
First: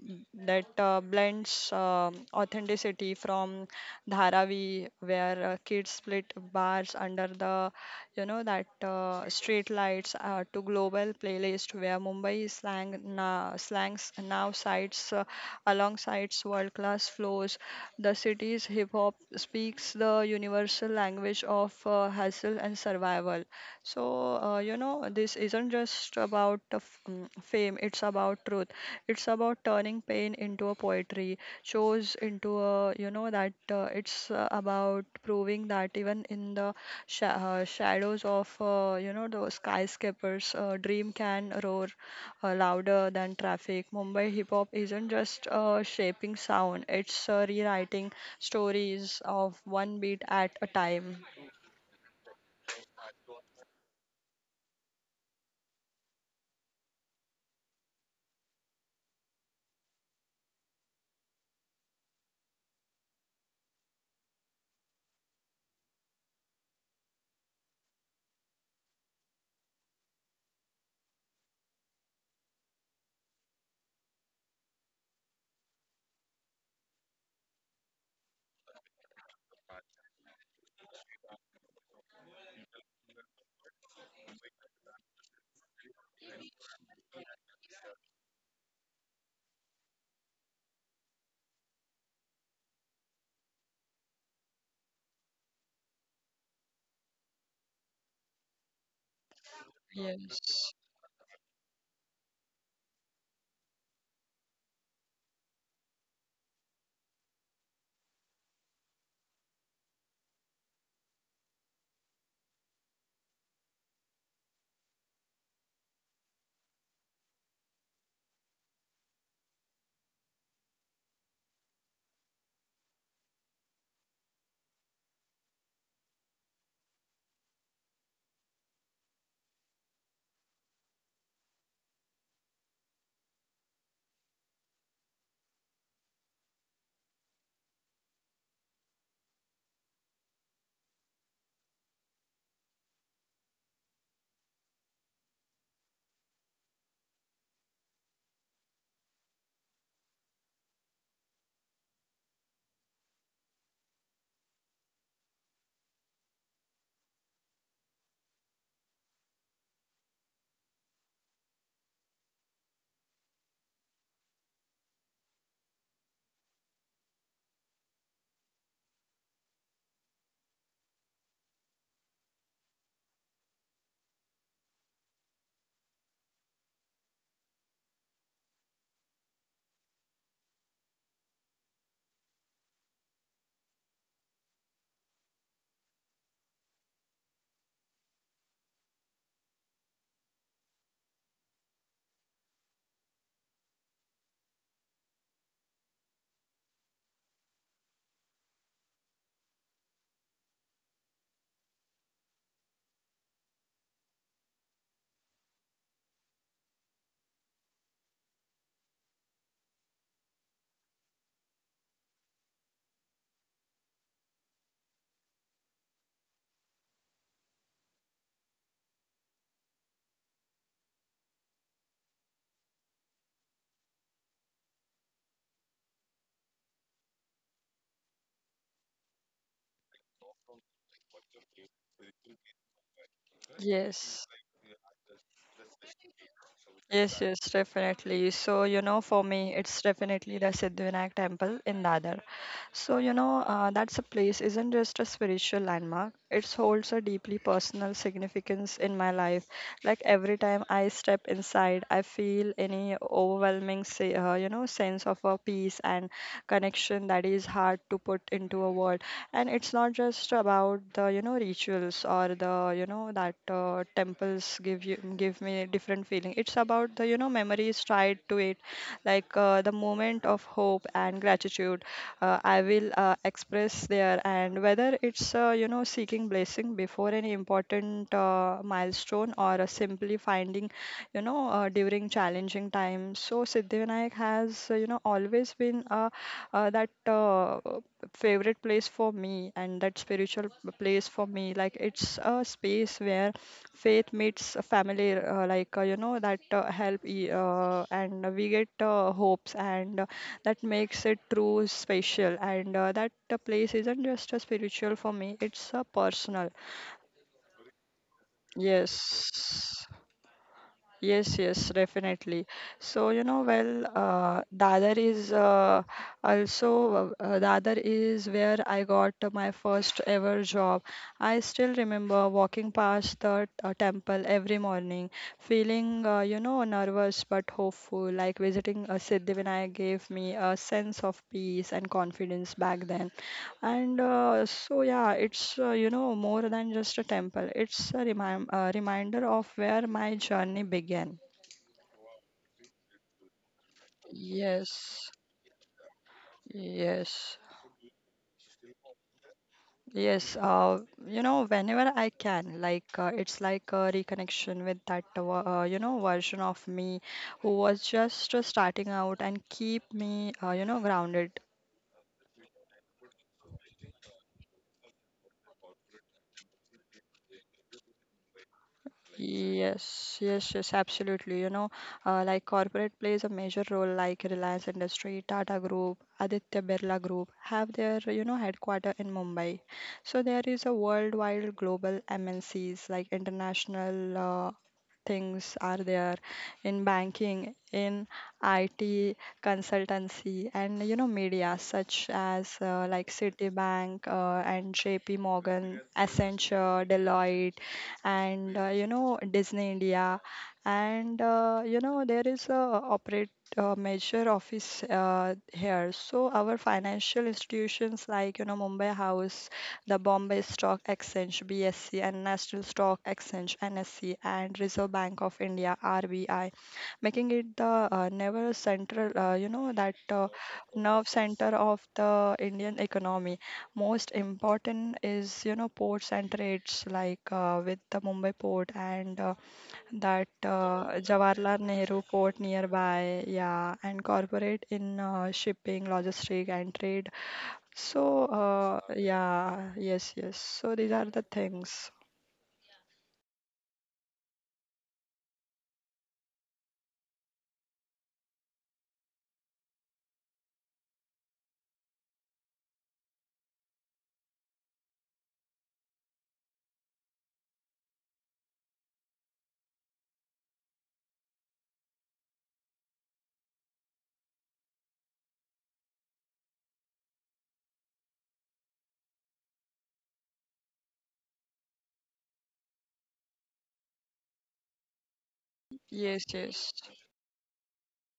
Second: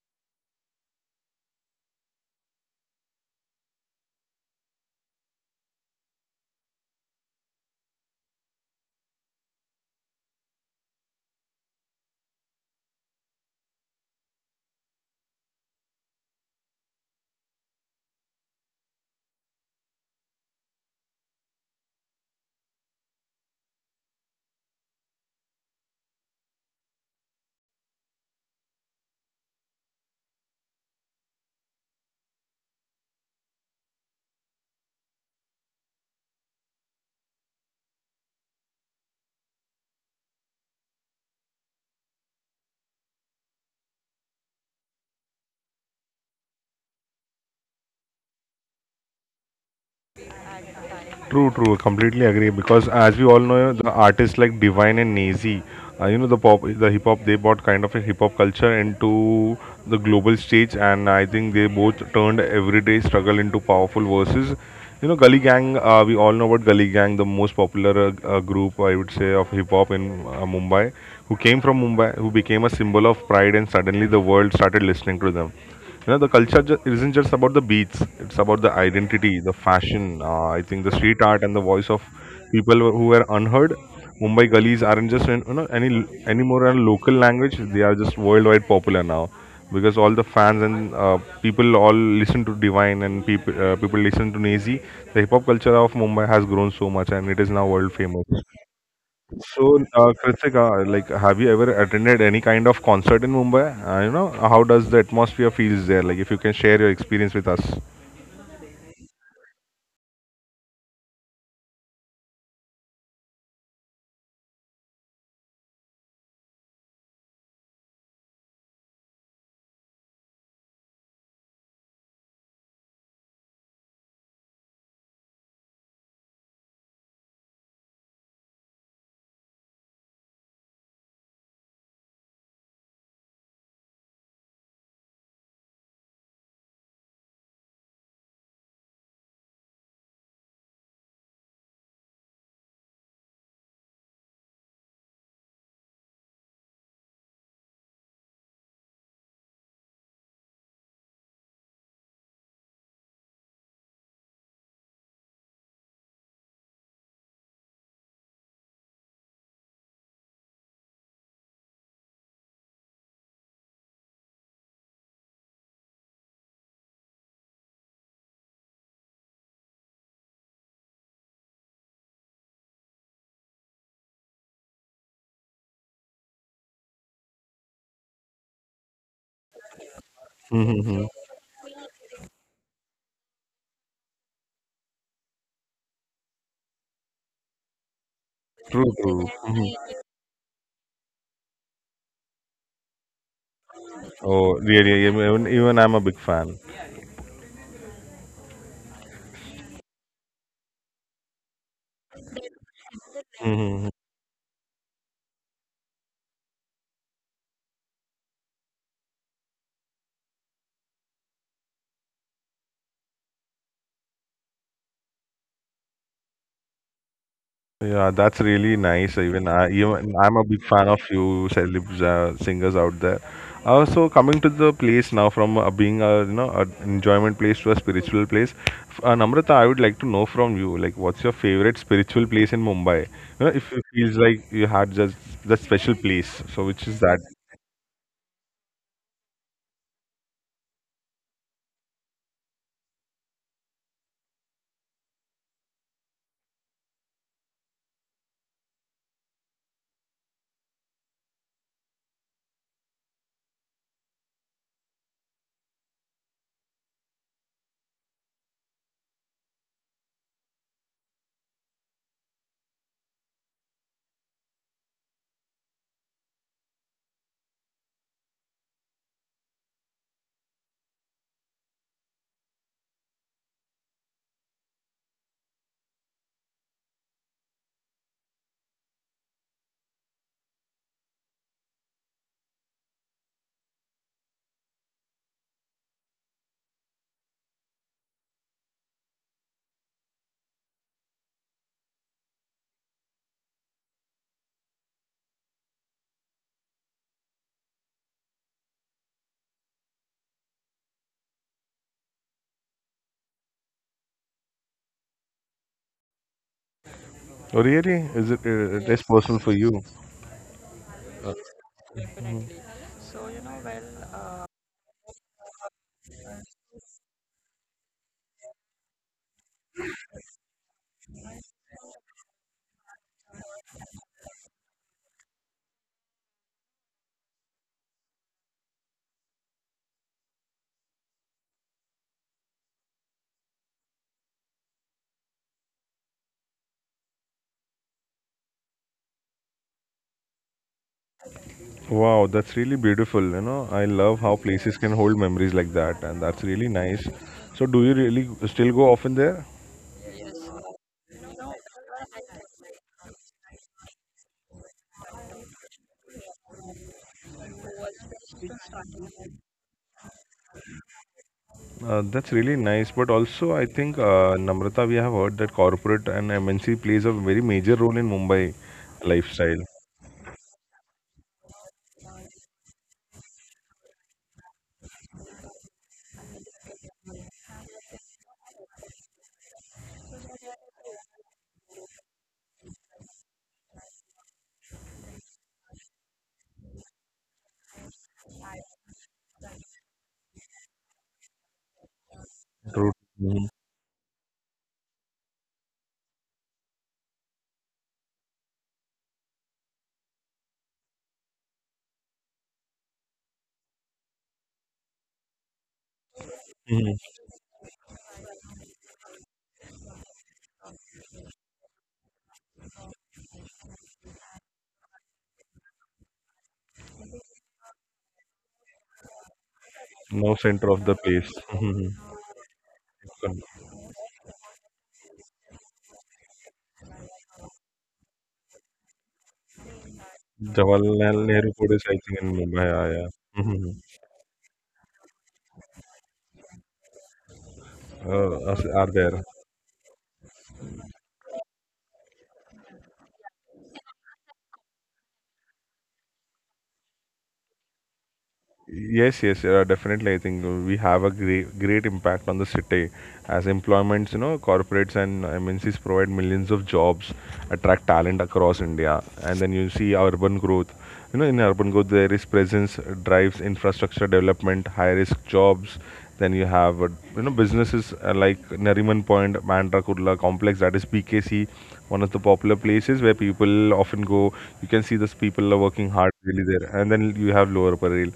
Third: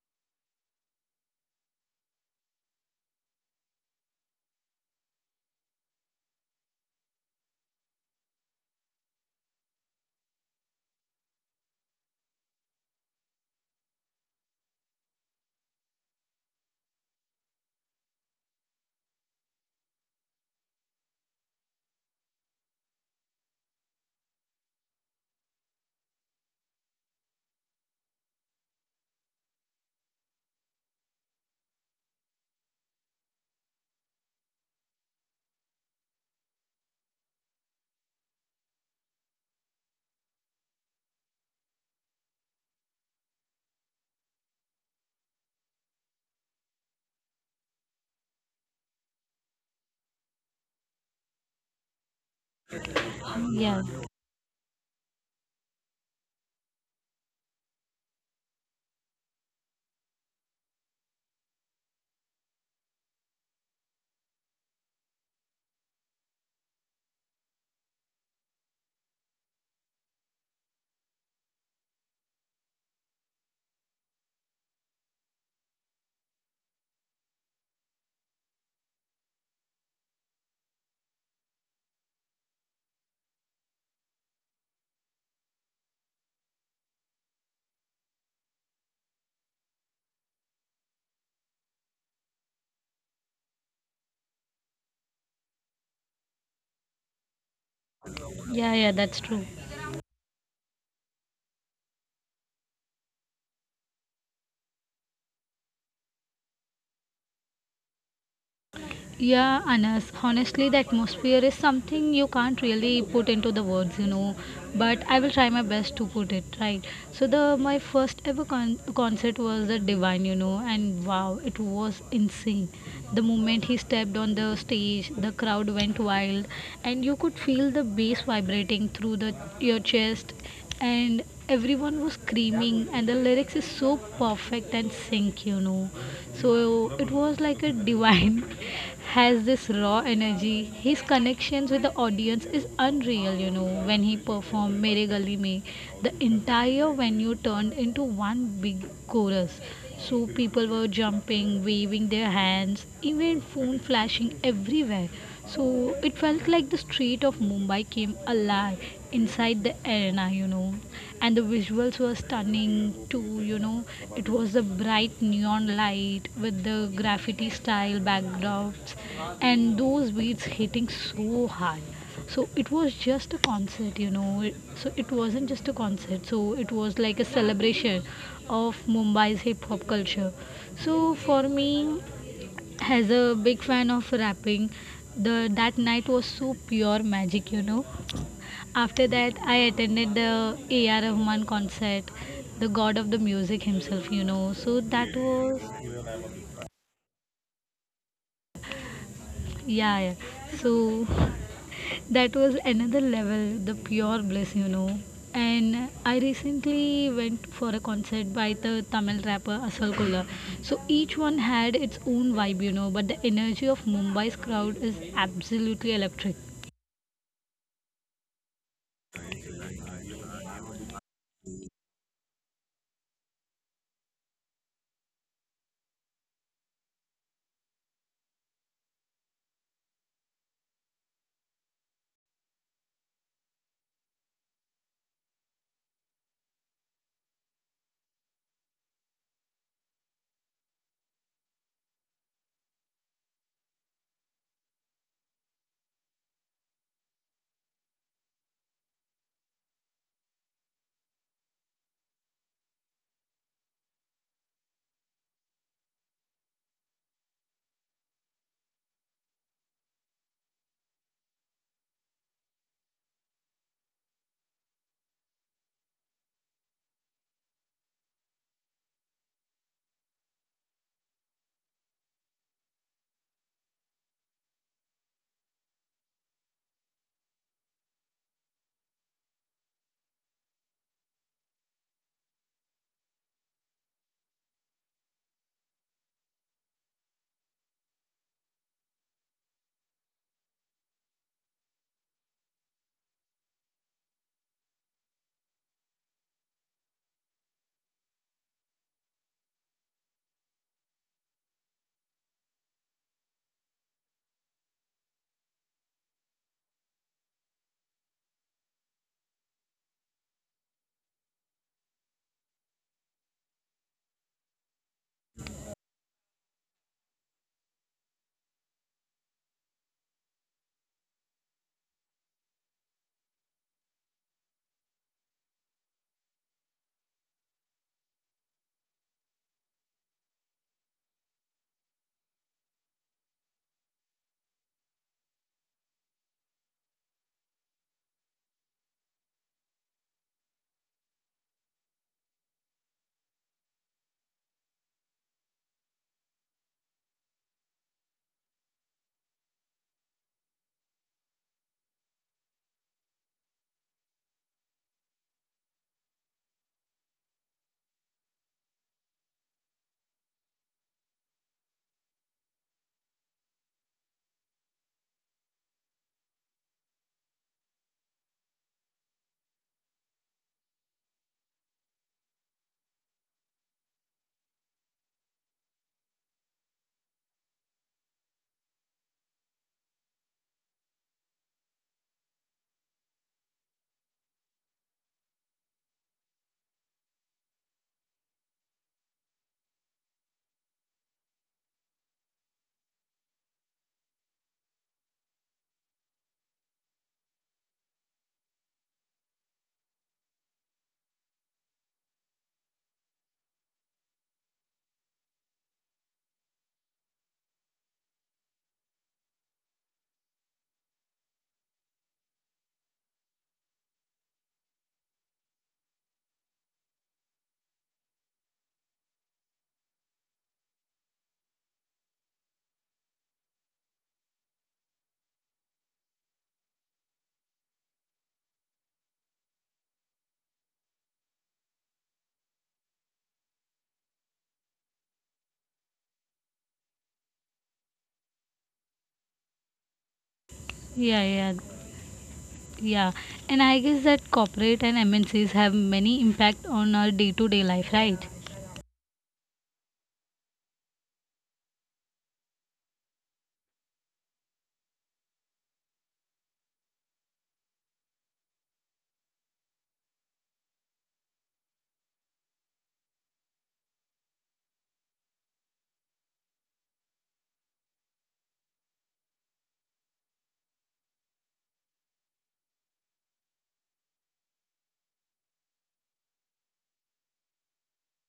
[SPEAKER 2] that blends authenticity from Dharavi where kids split bars under the you know that street lights, to global playlist where Mumbai slangs now sites alongside world class flows. The city's hip hop speaks the universal language of hustle and survival. So you know this isn't just about fame; it's about truth. It's about turning pain into a poetry, shows into a you know that it's about proving that even in the shadows of you know the skyscrapers, dream can roar louder than traffic. Mumbai hip hop isn't just shaping sound, it's rewriting stories of one beat at a time.
[SPEAKER 3] True, true, completely agree. Because as we all know,
[SPEAKER 1] Yeah,
[SPEAKER 3] the artists like Divine and Nazy, you know, the hip hop, they brought kind of a hip hop culture into the global stage, and I think they both turned everyday struggle into powerful verses. You know, Gully Gang. We all know about Gully Gang, the most popular group, I would say, of hip hop in Mumbai, who came from Mumbai, who became a symbol of pride, and suddenly the world started listening to them. You know, the culture isn't just about the beats, it's about the identity, the fashion, I think the street art and the voice of people who were unheard. Mumbai gullies aren't just in, you know, anymore a local language, they are just worldwide popular now, because all the fans and, people all listen to Divine, and people listen to Nazi. The hip hop culture of Mumbai has grown so much, and it is now world famous.
[SPEAKER 1] yeah, yeah, that's true.
[SPEAKER 3] So,
[SPEAKER 2] yes
[SPEAKER 3] Kritika, like, have you ever attended any kind of concert in Mumbai? You know, how does the atmosphere feels there? Like, if you can share your experience with us.
[SPEAKER 1] Yeah, Anas, honestly, the atmosphere is something you can't really put into the words, but I will try my best to put it right. So, the my first ever concert was the Divine, and wow, it was insane. The moment he stepped on the stage, the crowd went wild, and you could feel the bass vibrating through the your chest, and everyone was screaming, and the lyrics is so perfect and sync so it was like a Divine has this raw energy. His connections with the audience is unreal, you know when he performed Mere Gali Mein, the entire venue turned into one big chorus. So people were jumping, waving their hands, even phone flashing everywhere. So it felt like the street of Mumbai came alive inside the arena. And the visuals were stunning too. It was the bright neon light with the graffiti style backdrops, and those beats hitting so hard. So it was just a concert So it wasn't just a concert. So it was like a celebration of Mumbai's hip hop culture. So
[SPEAKER 3] Mm-hmm.
[SPEAKER 1] for me, as a big fan of rapping, the that night was so pure magic
[SPEAKER 3] True,
[SPEAKER 1] after
[SPEAKER 3] true.
[SPEAKER 1] that, I
[SPEAKER 3] Mhm.
[SPEAKER 1] attended the AR Rahman concert, the god of the music himself.
[SPEAKER 3] Oh,
[SPEAKER 1] So
[SPEAKER 3] really?
[SPEAKER 1] that
[SPEAKER 3] Even,
[SPEAKER 1] was.
[SPEAKER 3] I'm a big fan.
[SPEAKER 1] Yeah, yeah. So that was another level, the pure bliss. And I recently went for a concert by the Tamil rapper Asal Kola. So each one had its own vibe, but the energy of Mumbai's crowd is absolutely electric.
[SPEAKER 3] Yeah, that's really nice. Even I, even I'm a big fan of few celebs, singers out there. So coming to the place now, from being a, you know, an enjoyment place to a spiritual place, Namrata, I would like to know from you, like, what's your favorite spiritual place in Mumbai? You know, if it feels
[SPEAKER 2] yes
[SPEAKER 3] like you had just that special place, so which is
[SPEAKER 2] Yes,
[SPEAKER 3] that?
[SPEAKER 2] yes, definitely. So, you know, for me, it's definitely the Siddhivinayak temple in Dadar. So, you know, that's a place isn't just a spiritual landmark. It holds a deeply personal significance in my life. Like every time I step inside, I feel any overwhelming, say, you know, sense of a peace and connection that is hard to put into a word. And it's not just about the you know rituals or the you know that temples give you give me different feeling. It's about the you know memories tied to it, like the moment of hope and gratitude I will express there. And whether it's you know seeking blessing before any important milestone or simply finding you know during challenging times, so Siddhivinayak has you know always been that favorite place for me and that spiritual place for me. Like it's a space where faith meets a family, you know that and we get hopes and that makes it true special. And that place isn't just a spiritual for me, it's a personal.
[SPEAKER 3] Oh, really? Is it? It is personal for you?
[SPEAKER 2] yes Yes, yes, definitely. So, you know, well, Dadar is also, Dadar is where I got my first ever job. I still remember walking past the temple every morning, feeling, you know, nervous but hopeful, like visiting Siddhivinayak gave me a sense of peace and confidence back then. And so, yeah, it's, you know, more than just a temple, it's a reminder of where my journey began.
[SPEAKER 3] Wow, that's really beautiful. You know, I love how places can
[SPEAKER 2] Yes,
[SPEAKER 3] hold memories like that, and that's really nice.
[SPEAKER 2] yes,
[SPEAKER 3] So, do you really still go often there?
[SPEAKER 2] yes. You know, whenever I can, like it's like a reconnection with that, you know, version of me who was just starting out and keep me, you know, grounded.
[SPEAKER 3] That's really nice. But also, I think, Namrata, we have heard that corporate and MNC plays a very major role in Mumbai lifestyle.
[SPEAKER 2] Yes, yes, yes, absolutely. You know, like corporate plays a major role, like Reliance Industry, Tata Group, Aditya Birla Group have their, you know, headquarter in Mumbai. So there is a worldwide global MNCs, like international things are there in banking, in IT, consultancy, and, you know, media such as
[SPEAKER 3] True.
[SPEAKER 2] like Citibank and JP Morgan, Accenture, Deloitte, and you know Disney India, and you know there is a operate major office here. So our
[SPEAKER 3] Mhm.
[SPEAKER 2] financial institutions like you know Mumbai House, the Bombay Stock Exchange (BSE) and National Stock Exchange (NSE) and Reserve Bank of India (RBI), making it the never central, you know, that
[SPEAKER 3] No, center of the
[SPEAKER 2] nerve
[SPEAKER 3] place.
[SPEAKER 2] center of
[SPEAKER 3] Mhm.
[SPEAKER 2] the Indian economy. Most important is, you know, ports and trades, like with the Mumbai port and that
[SPEAKER 3] Jawaharlal Nehru
[SPEAKER 2] Jawaharlal
[SPEAKER 3] Kodes, I
[SPEAKER 2] Nehru
[SPEAKER 3] think, in
[SPEAKER 2] port
[SPEAKER 3] Mumbai. Yeah, yeah.
[SPEAKER 2] nearby,
[SPEAKER 3] Mhm.
[SPEAKER 2] yeah, and corporate in shipping, logistic, and trade. So,
[SPEAKER 3] Are there?
[SPEAKER 2] yes, yes. So these are
[SPEAKER 1] Yeah,
[SPEAKER 2] the
[SPEAKER 1] yeah,
[SPEAKER 2] things.
[SPEAKER 1] yeah. And I guess that corporate and MNCs have many impact on our day-to-day life, right?
[SPEAKER 3] Yes, yes, definitely. I think we have a great, great impact on the city. As employments, you know, corporates and MNCs provide millions of jobs, attract talent across India, and then you see urban growth. You know, in urban growth, there is presence drives infrastructure development, high risk jobs. Then you have, you know, businesses like Nariman Point, Mandra Kurla Complex, that is PKC, one of the popular places where people often go. You can see those people are working hard
[SPEAKER 2] Yes,
[SPEAKER 3] really there.
[SPEAKER 2] yes.
[SPEAKER 3] And then you have Lower Parel.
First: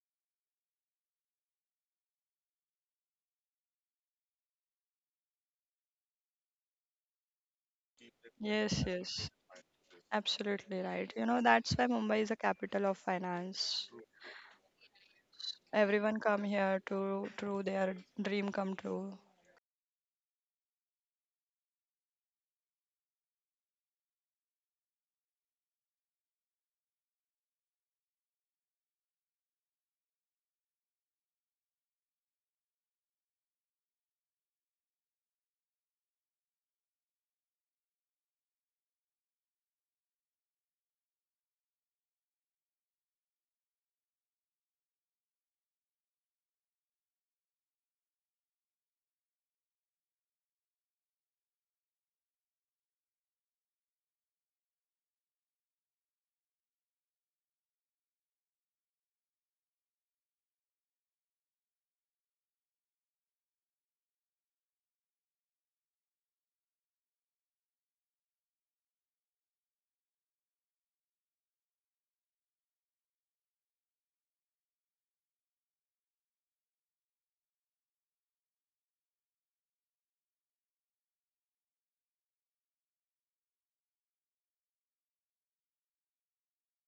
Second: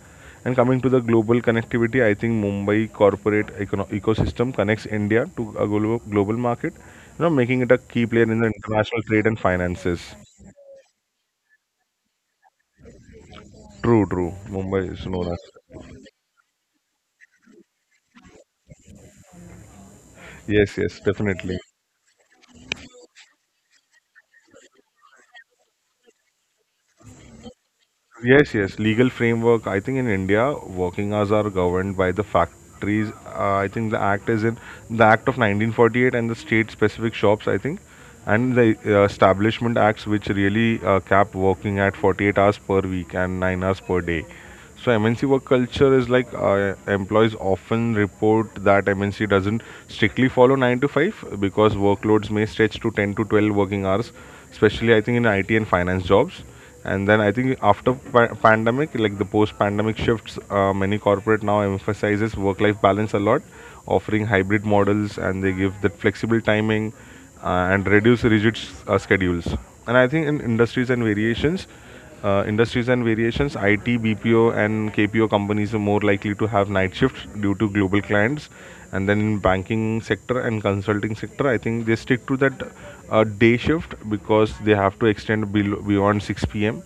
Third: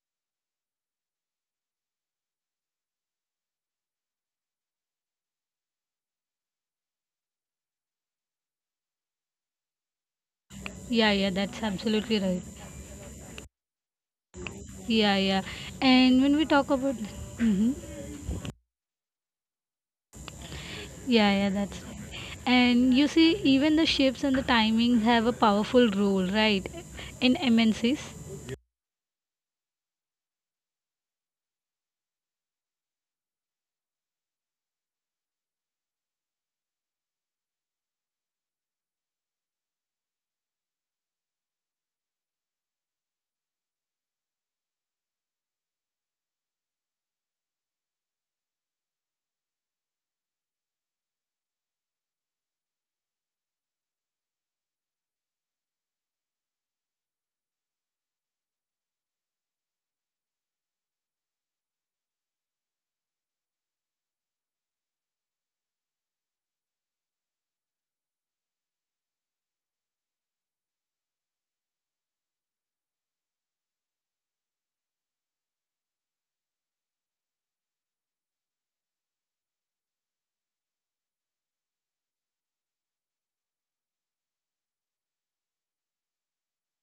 [SPEAKER 3] And coming to the global connectivity, I think Mumbai corporate ecosystem connects India to a global market, you know, making it a key player in the
[SPEAKER 2] Yes,
[SPEAKER 3] international trade
[SPEAKER 2] yes.
[SPEAKER 3] and finances.
[SPEAKER 2] Absolutely right.
[SPEAKER 1] Yeah,
[SPEAKER 2] You
[SPEAKER 1] yeah,
[SPEAKER 2] know,
[SPEAKER 1] that's
[SPEAKER 2] that's why Mumbai
[SPEAKER 1] absolutely
[SPEAKER 2] is a
[SPEAKER 1] right.
[SPEAKER 2] capital of finance.
[SPEAKER 3] True, true. Mumbai is
[SPEAKER 1] Yeah,
[SPEAKER 3] known as.
[SPEAKER 1] yeah.
[SPEAKER 2] Everyone
[SPEAKER 1] And when
[SPEAKER 2] come
[SPEAKER 1] we talk
[SPEAKER 2] here
[SPEAKER 1] about,
[SPEAKER 2] to through
[SPEAKER 1] mhm.
[SPEAKER 2] their dream come true.
[SPEAKER 3] Yes, yes,
[SPEAKER 1] Yeah, yeah,
[SPEAKER 3] definitely.
[SPEAKER 1] that's right. And you see, even the shifts and the timings have a powerful role, right? In MNCs.
[SPEAKER 3] Yes, yes. Legal framework. I think in India, working hours are governed by the factories. I think the act is in the Act of 1948 and the state-specific shops, I think, and the Establishment Acts, which really cap working at 48 hours per week and 9 hours per day. So MNC work culture is like, employees often report that MNC doesn't strictly follow 9 to 5 because workloads may stretch to 10 to 12 working hours, especially I think in IT and finance jobs. And then I think after pandemic, like the post pandemic shifts, many corporate now emphasizes work life balance a lot, offering hybrid models, and they give that flexible timing, and reduce rigid schedules. And I think in industries and variations, IT, BPO, and KPO companies are more likely to have night shifts due to global clients. And then in banking sector and consulting sector, I think they stick to that day shift because they have to extend beyond 6 p.m.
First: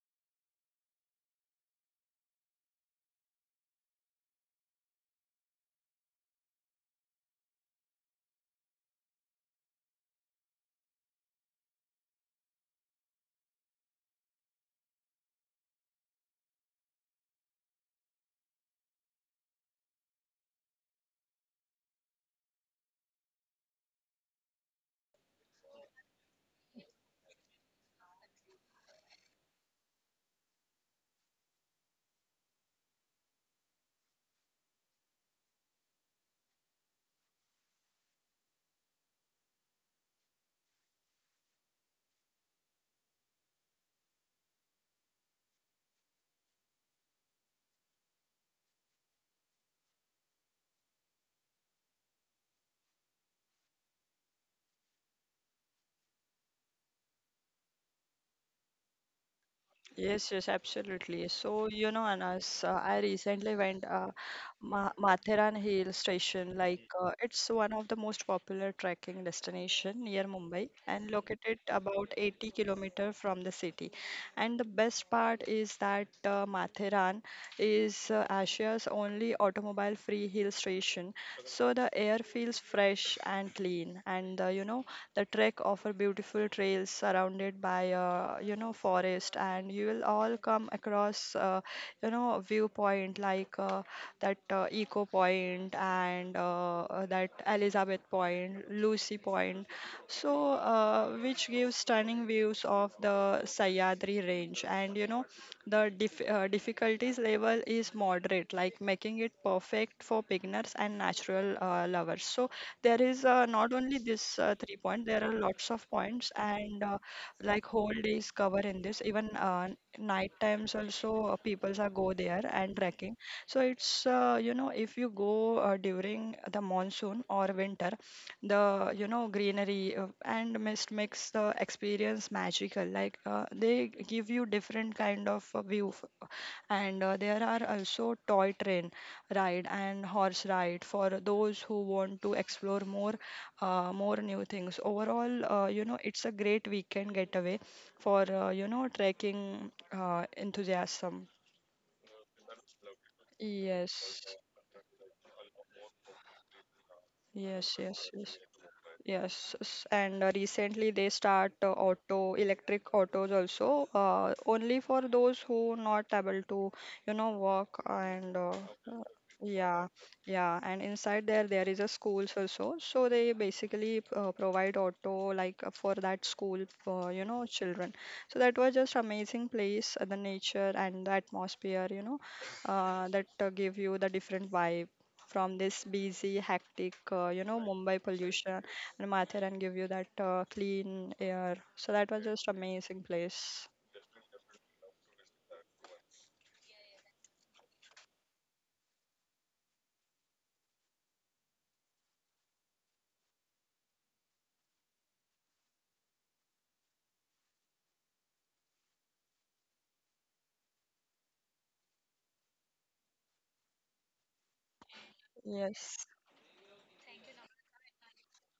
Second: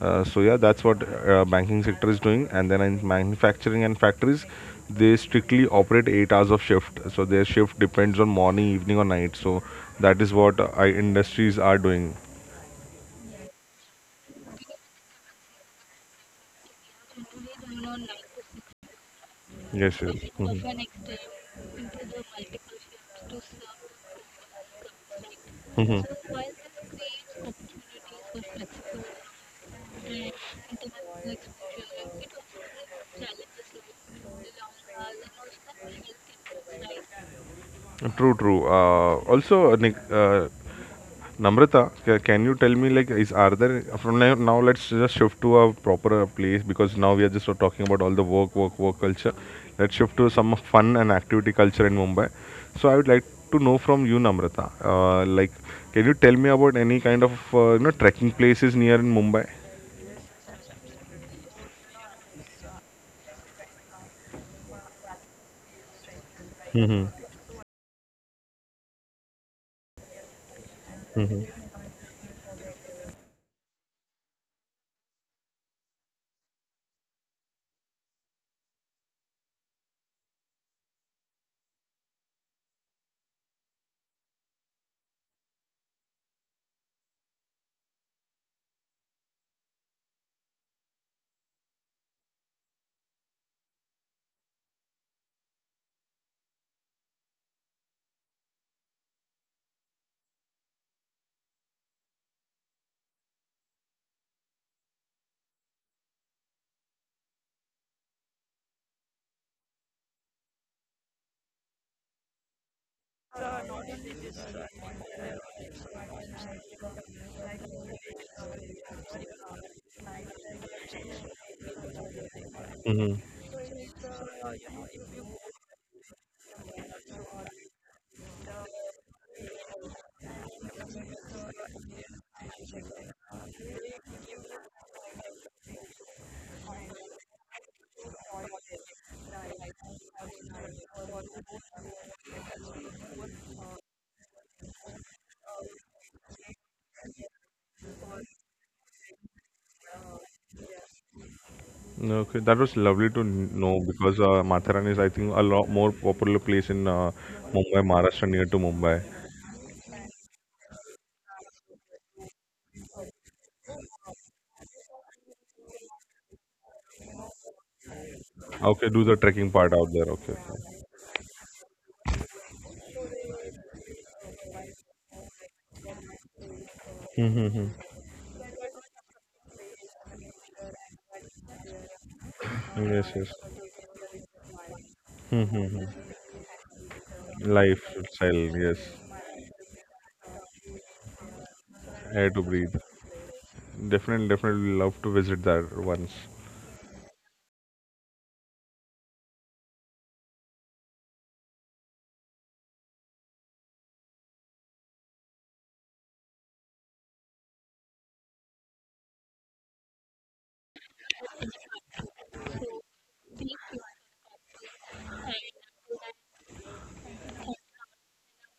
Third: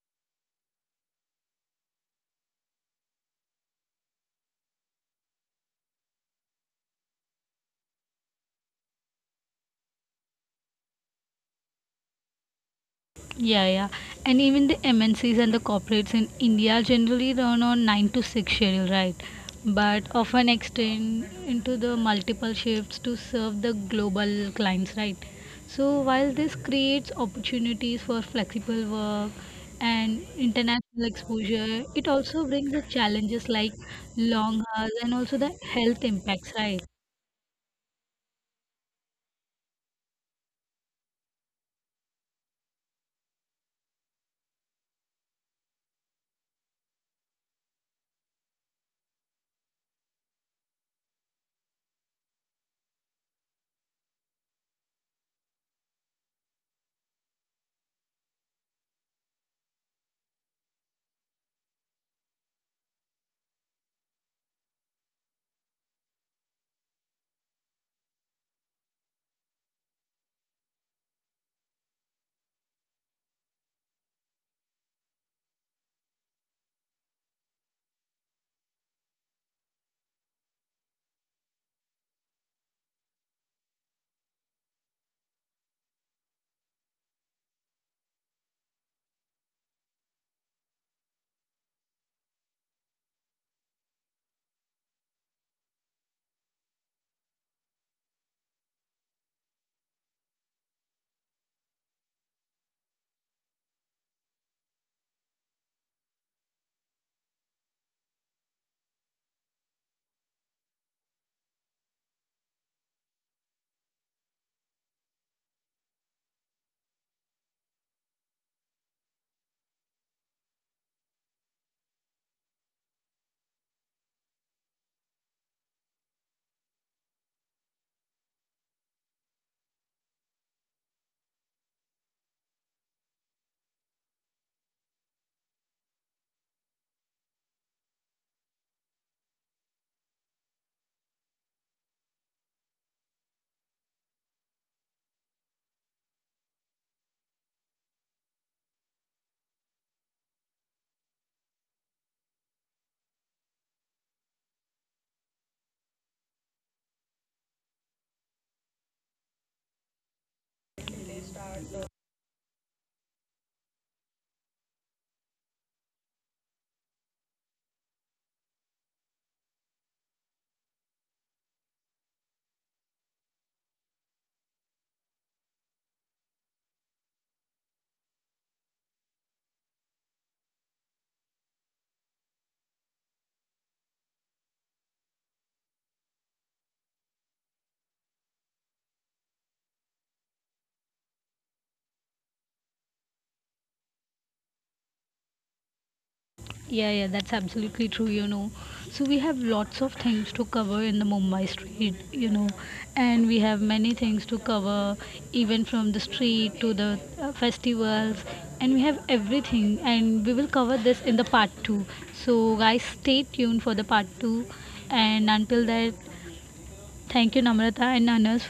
[SPEAKER 3] So yeah, that's what banking sector is doing. And then in manufacturing and factories, they strictly operate 8 hours of shift. So their shift depends on morning, evening, or night. So that is what, I industries are doing.
[SPEAKER 1] Yeah, yeah. And even the MNCs and the corporates in India generally run on 9 to 6 schedule, right?
[SPEAKER 3] Yes,
[SPEAKER 1] But often extend into the multiple shifts to serve the global clients, right? So while this creates opportunities for flexible work and international exposure, it also brings the challenges like long hours and also the health impacts, right?
[SPEAKER 3] true, true. Namrata, can you tell me like is are there from now let's just shift to a proper place, because now we are just talking about all the work culture. Let's shift to some fun and activity culture in Mumbai. So I would like to know from you, Namrata. Like, can you tell me about any kind of, you know, trekking places near in Mumbai?
[SPEAKER 2] Yes, yes, absolutely. So, you know, Anas, I recently went Ma Matheran Hill Station. Like, it's one of the most popular trekking destination near Mumbai and located about 80 km kilometer from the city. And the best part is that Matheran is Asia's only automobile-free hill station. So the air feels fresh and clean, and you know, the trek offer beautiful trails surrounded by you know forest, and you will all come across you know a viewpoint like that Eco Point and that Elizabeth Point, Lucy Point. So which gives stunning views of the Sayadri range, and you know the difficulties level is moderate, like making it perfect for beginners and natural lovers. So there is not only this three point, there are lots of points and like whole days cover in this, even night times also peoples are go there and
[SPEAKER 3] Mm-hmm.
[SPEAKER 2] trekking. So it's you know if you go during the monsoon or winter, the you know greenery and mist makes the experience magical, like they give you different kind of view. And there are also toy train ride and horse ride for those who want to explore more more new things. Overall you know it's a great weekend getaway for you know trekking enthusiasm.
[SPEAKER 3] No, okay, that was lovely to know, because
[SPEAKER 2] yes
[SPEAKER 3] Matharan is, I think, a lot more popular place in
[SPEAKER 2] yes
[SPEAKER 3] Mumbai,
[SPEAKER 2] yes
[SPEAKER 3] Maharashtra,
[SPEAKER 2] yes
[SPEAKER 3] near to Mumbai.
[SPEAKER 2] Yes, and recently they start auto electric autos also only for those who not able to you know walk and
[SPEAKER 3] Okay, do
[SPEAKER 2] uh,
[SPEAKER 3] the trekking part out
[SPEAKER 2] yeah.
[SPEAKER 3] there. Okay.
[SPEAKER 2] Yeah, and inside there there is a schools also, so they basically provide auto like for that school for
[SPEAKER 3] Okay.
[SPEAKER 2] you know
[SPEAKER 3] Mm-hmm.
[SPEAKER 2] children. So that was just amazing place, the nature and the atmosphere you know
[SPEAKER 3] Yes, yes.
[SPEAKER 2] that give you the different vibe from
[SPEAKER 3] Mm-hmm.
[SPEAKER 2] this busy hectic you know Mumbai
[SPEAKER 3] Lifestyle,
[SPEAKER 2] pollution,
[SPEAKER 3] yes.
[SPEAKER 2] and Mathur and give you that clean air. So that was
[SPEAKER 3] Air to
[SPEAKER 2] just
[SPEAKER 3] breathe.
[SPEAKER 2] amazing place.
[SPEAKER 3] Definitely, definitely love to visit there once.
[SPEAKER 1] Yeah, yeah, that's absolutely true. So we have lots of things to cover in the Mumbai street, and we have many things to cover, even from the street to the festivals, and we have everything, and we will cover this in the part two. So, guys, stay tuned for the part two, and until that,
[SPEAKER 2] Yes.
[SPEAKER 1] thank you, Namrata and Anas,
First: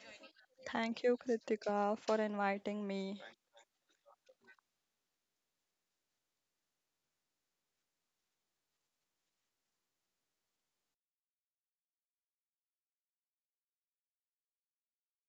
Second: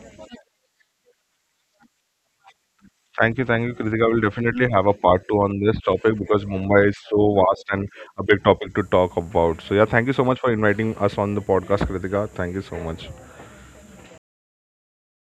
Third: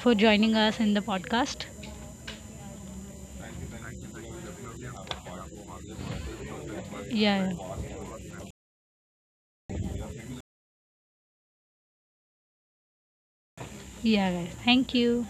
[SPEAKER 1] for joining us in the
[SPEAKER 2] Thank you,
[SPEAKER 1] podcast.
[SPEAKER 2] Kritika, for inviting me.
[SPEAKER 3] Thank you, Kritika. We'll definitely have a part two on this topic, because Mumbai is so
[SPEAKER 1] Yeah, yeah,
[SPEAKER 3] vast and a big topic to talk about. So yeah, thank you so much for inviting us on the podcast, Kritika. Thank you so much.
[SPEAKER 1] yeah, guys, thank you.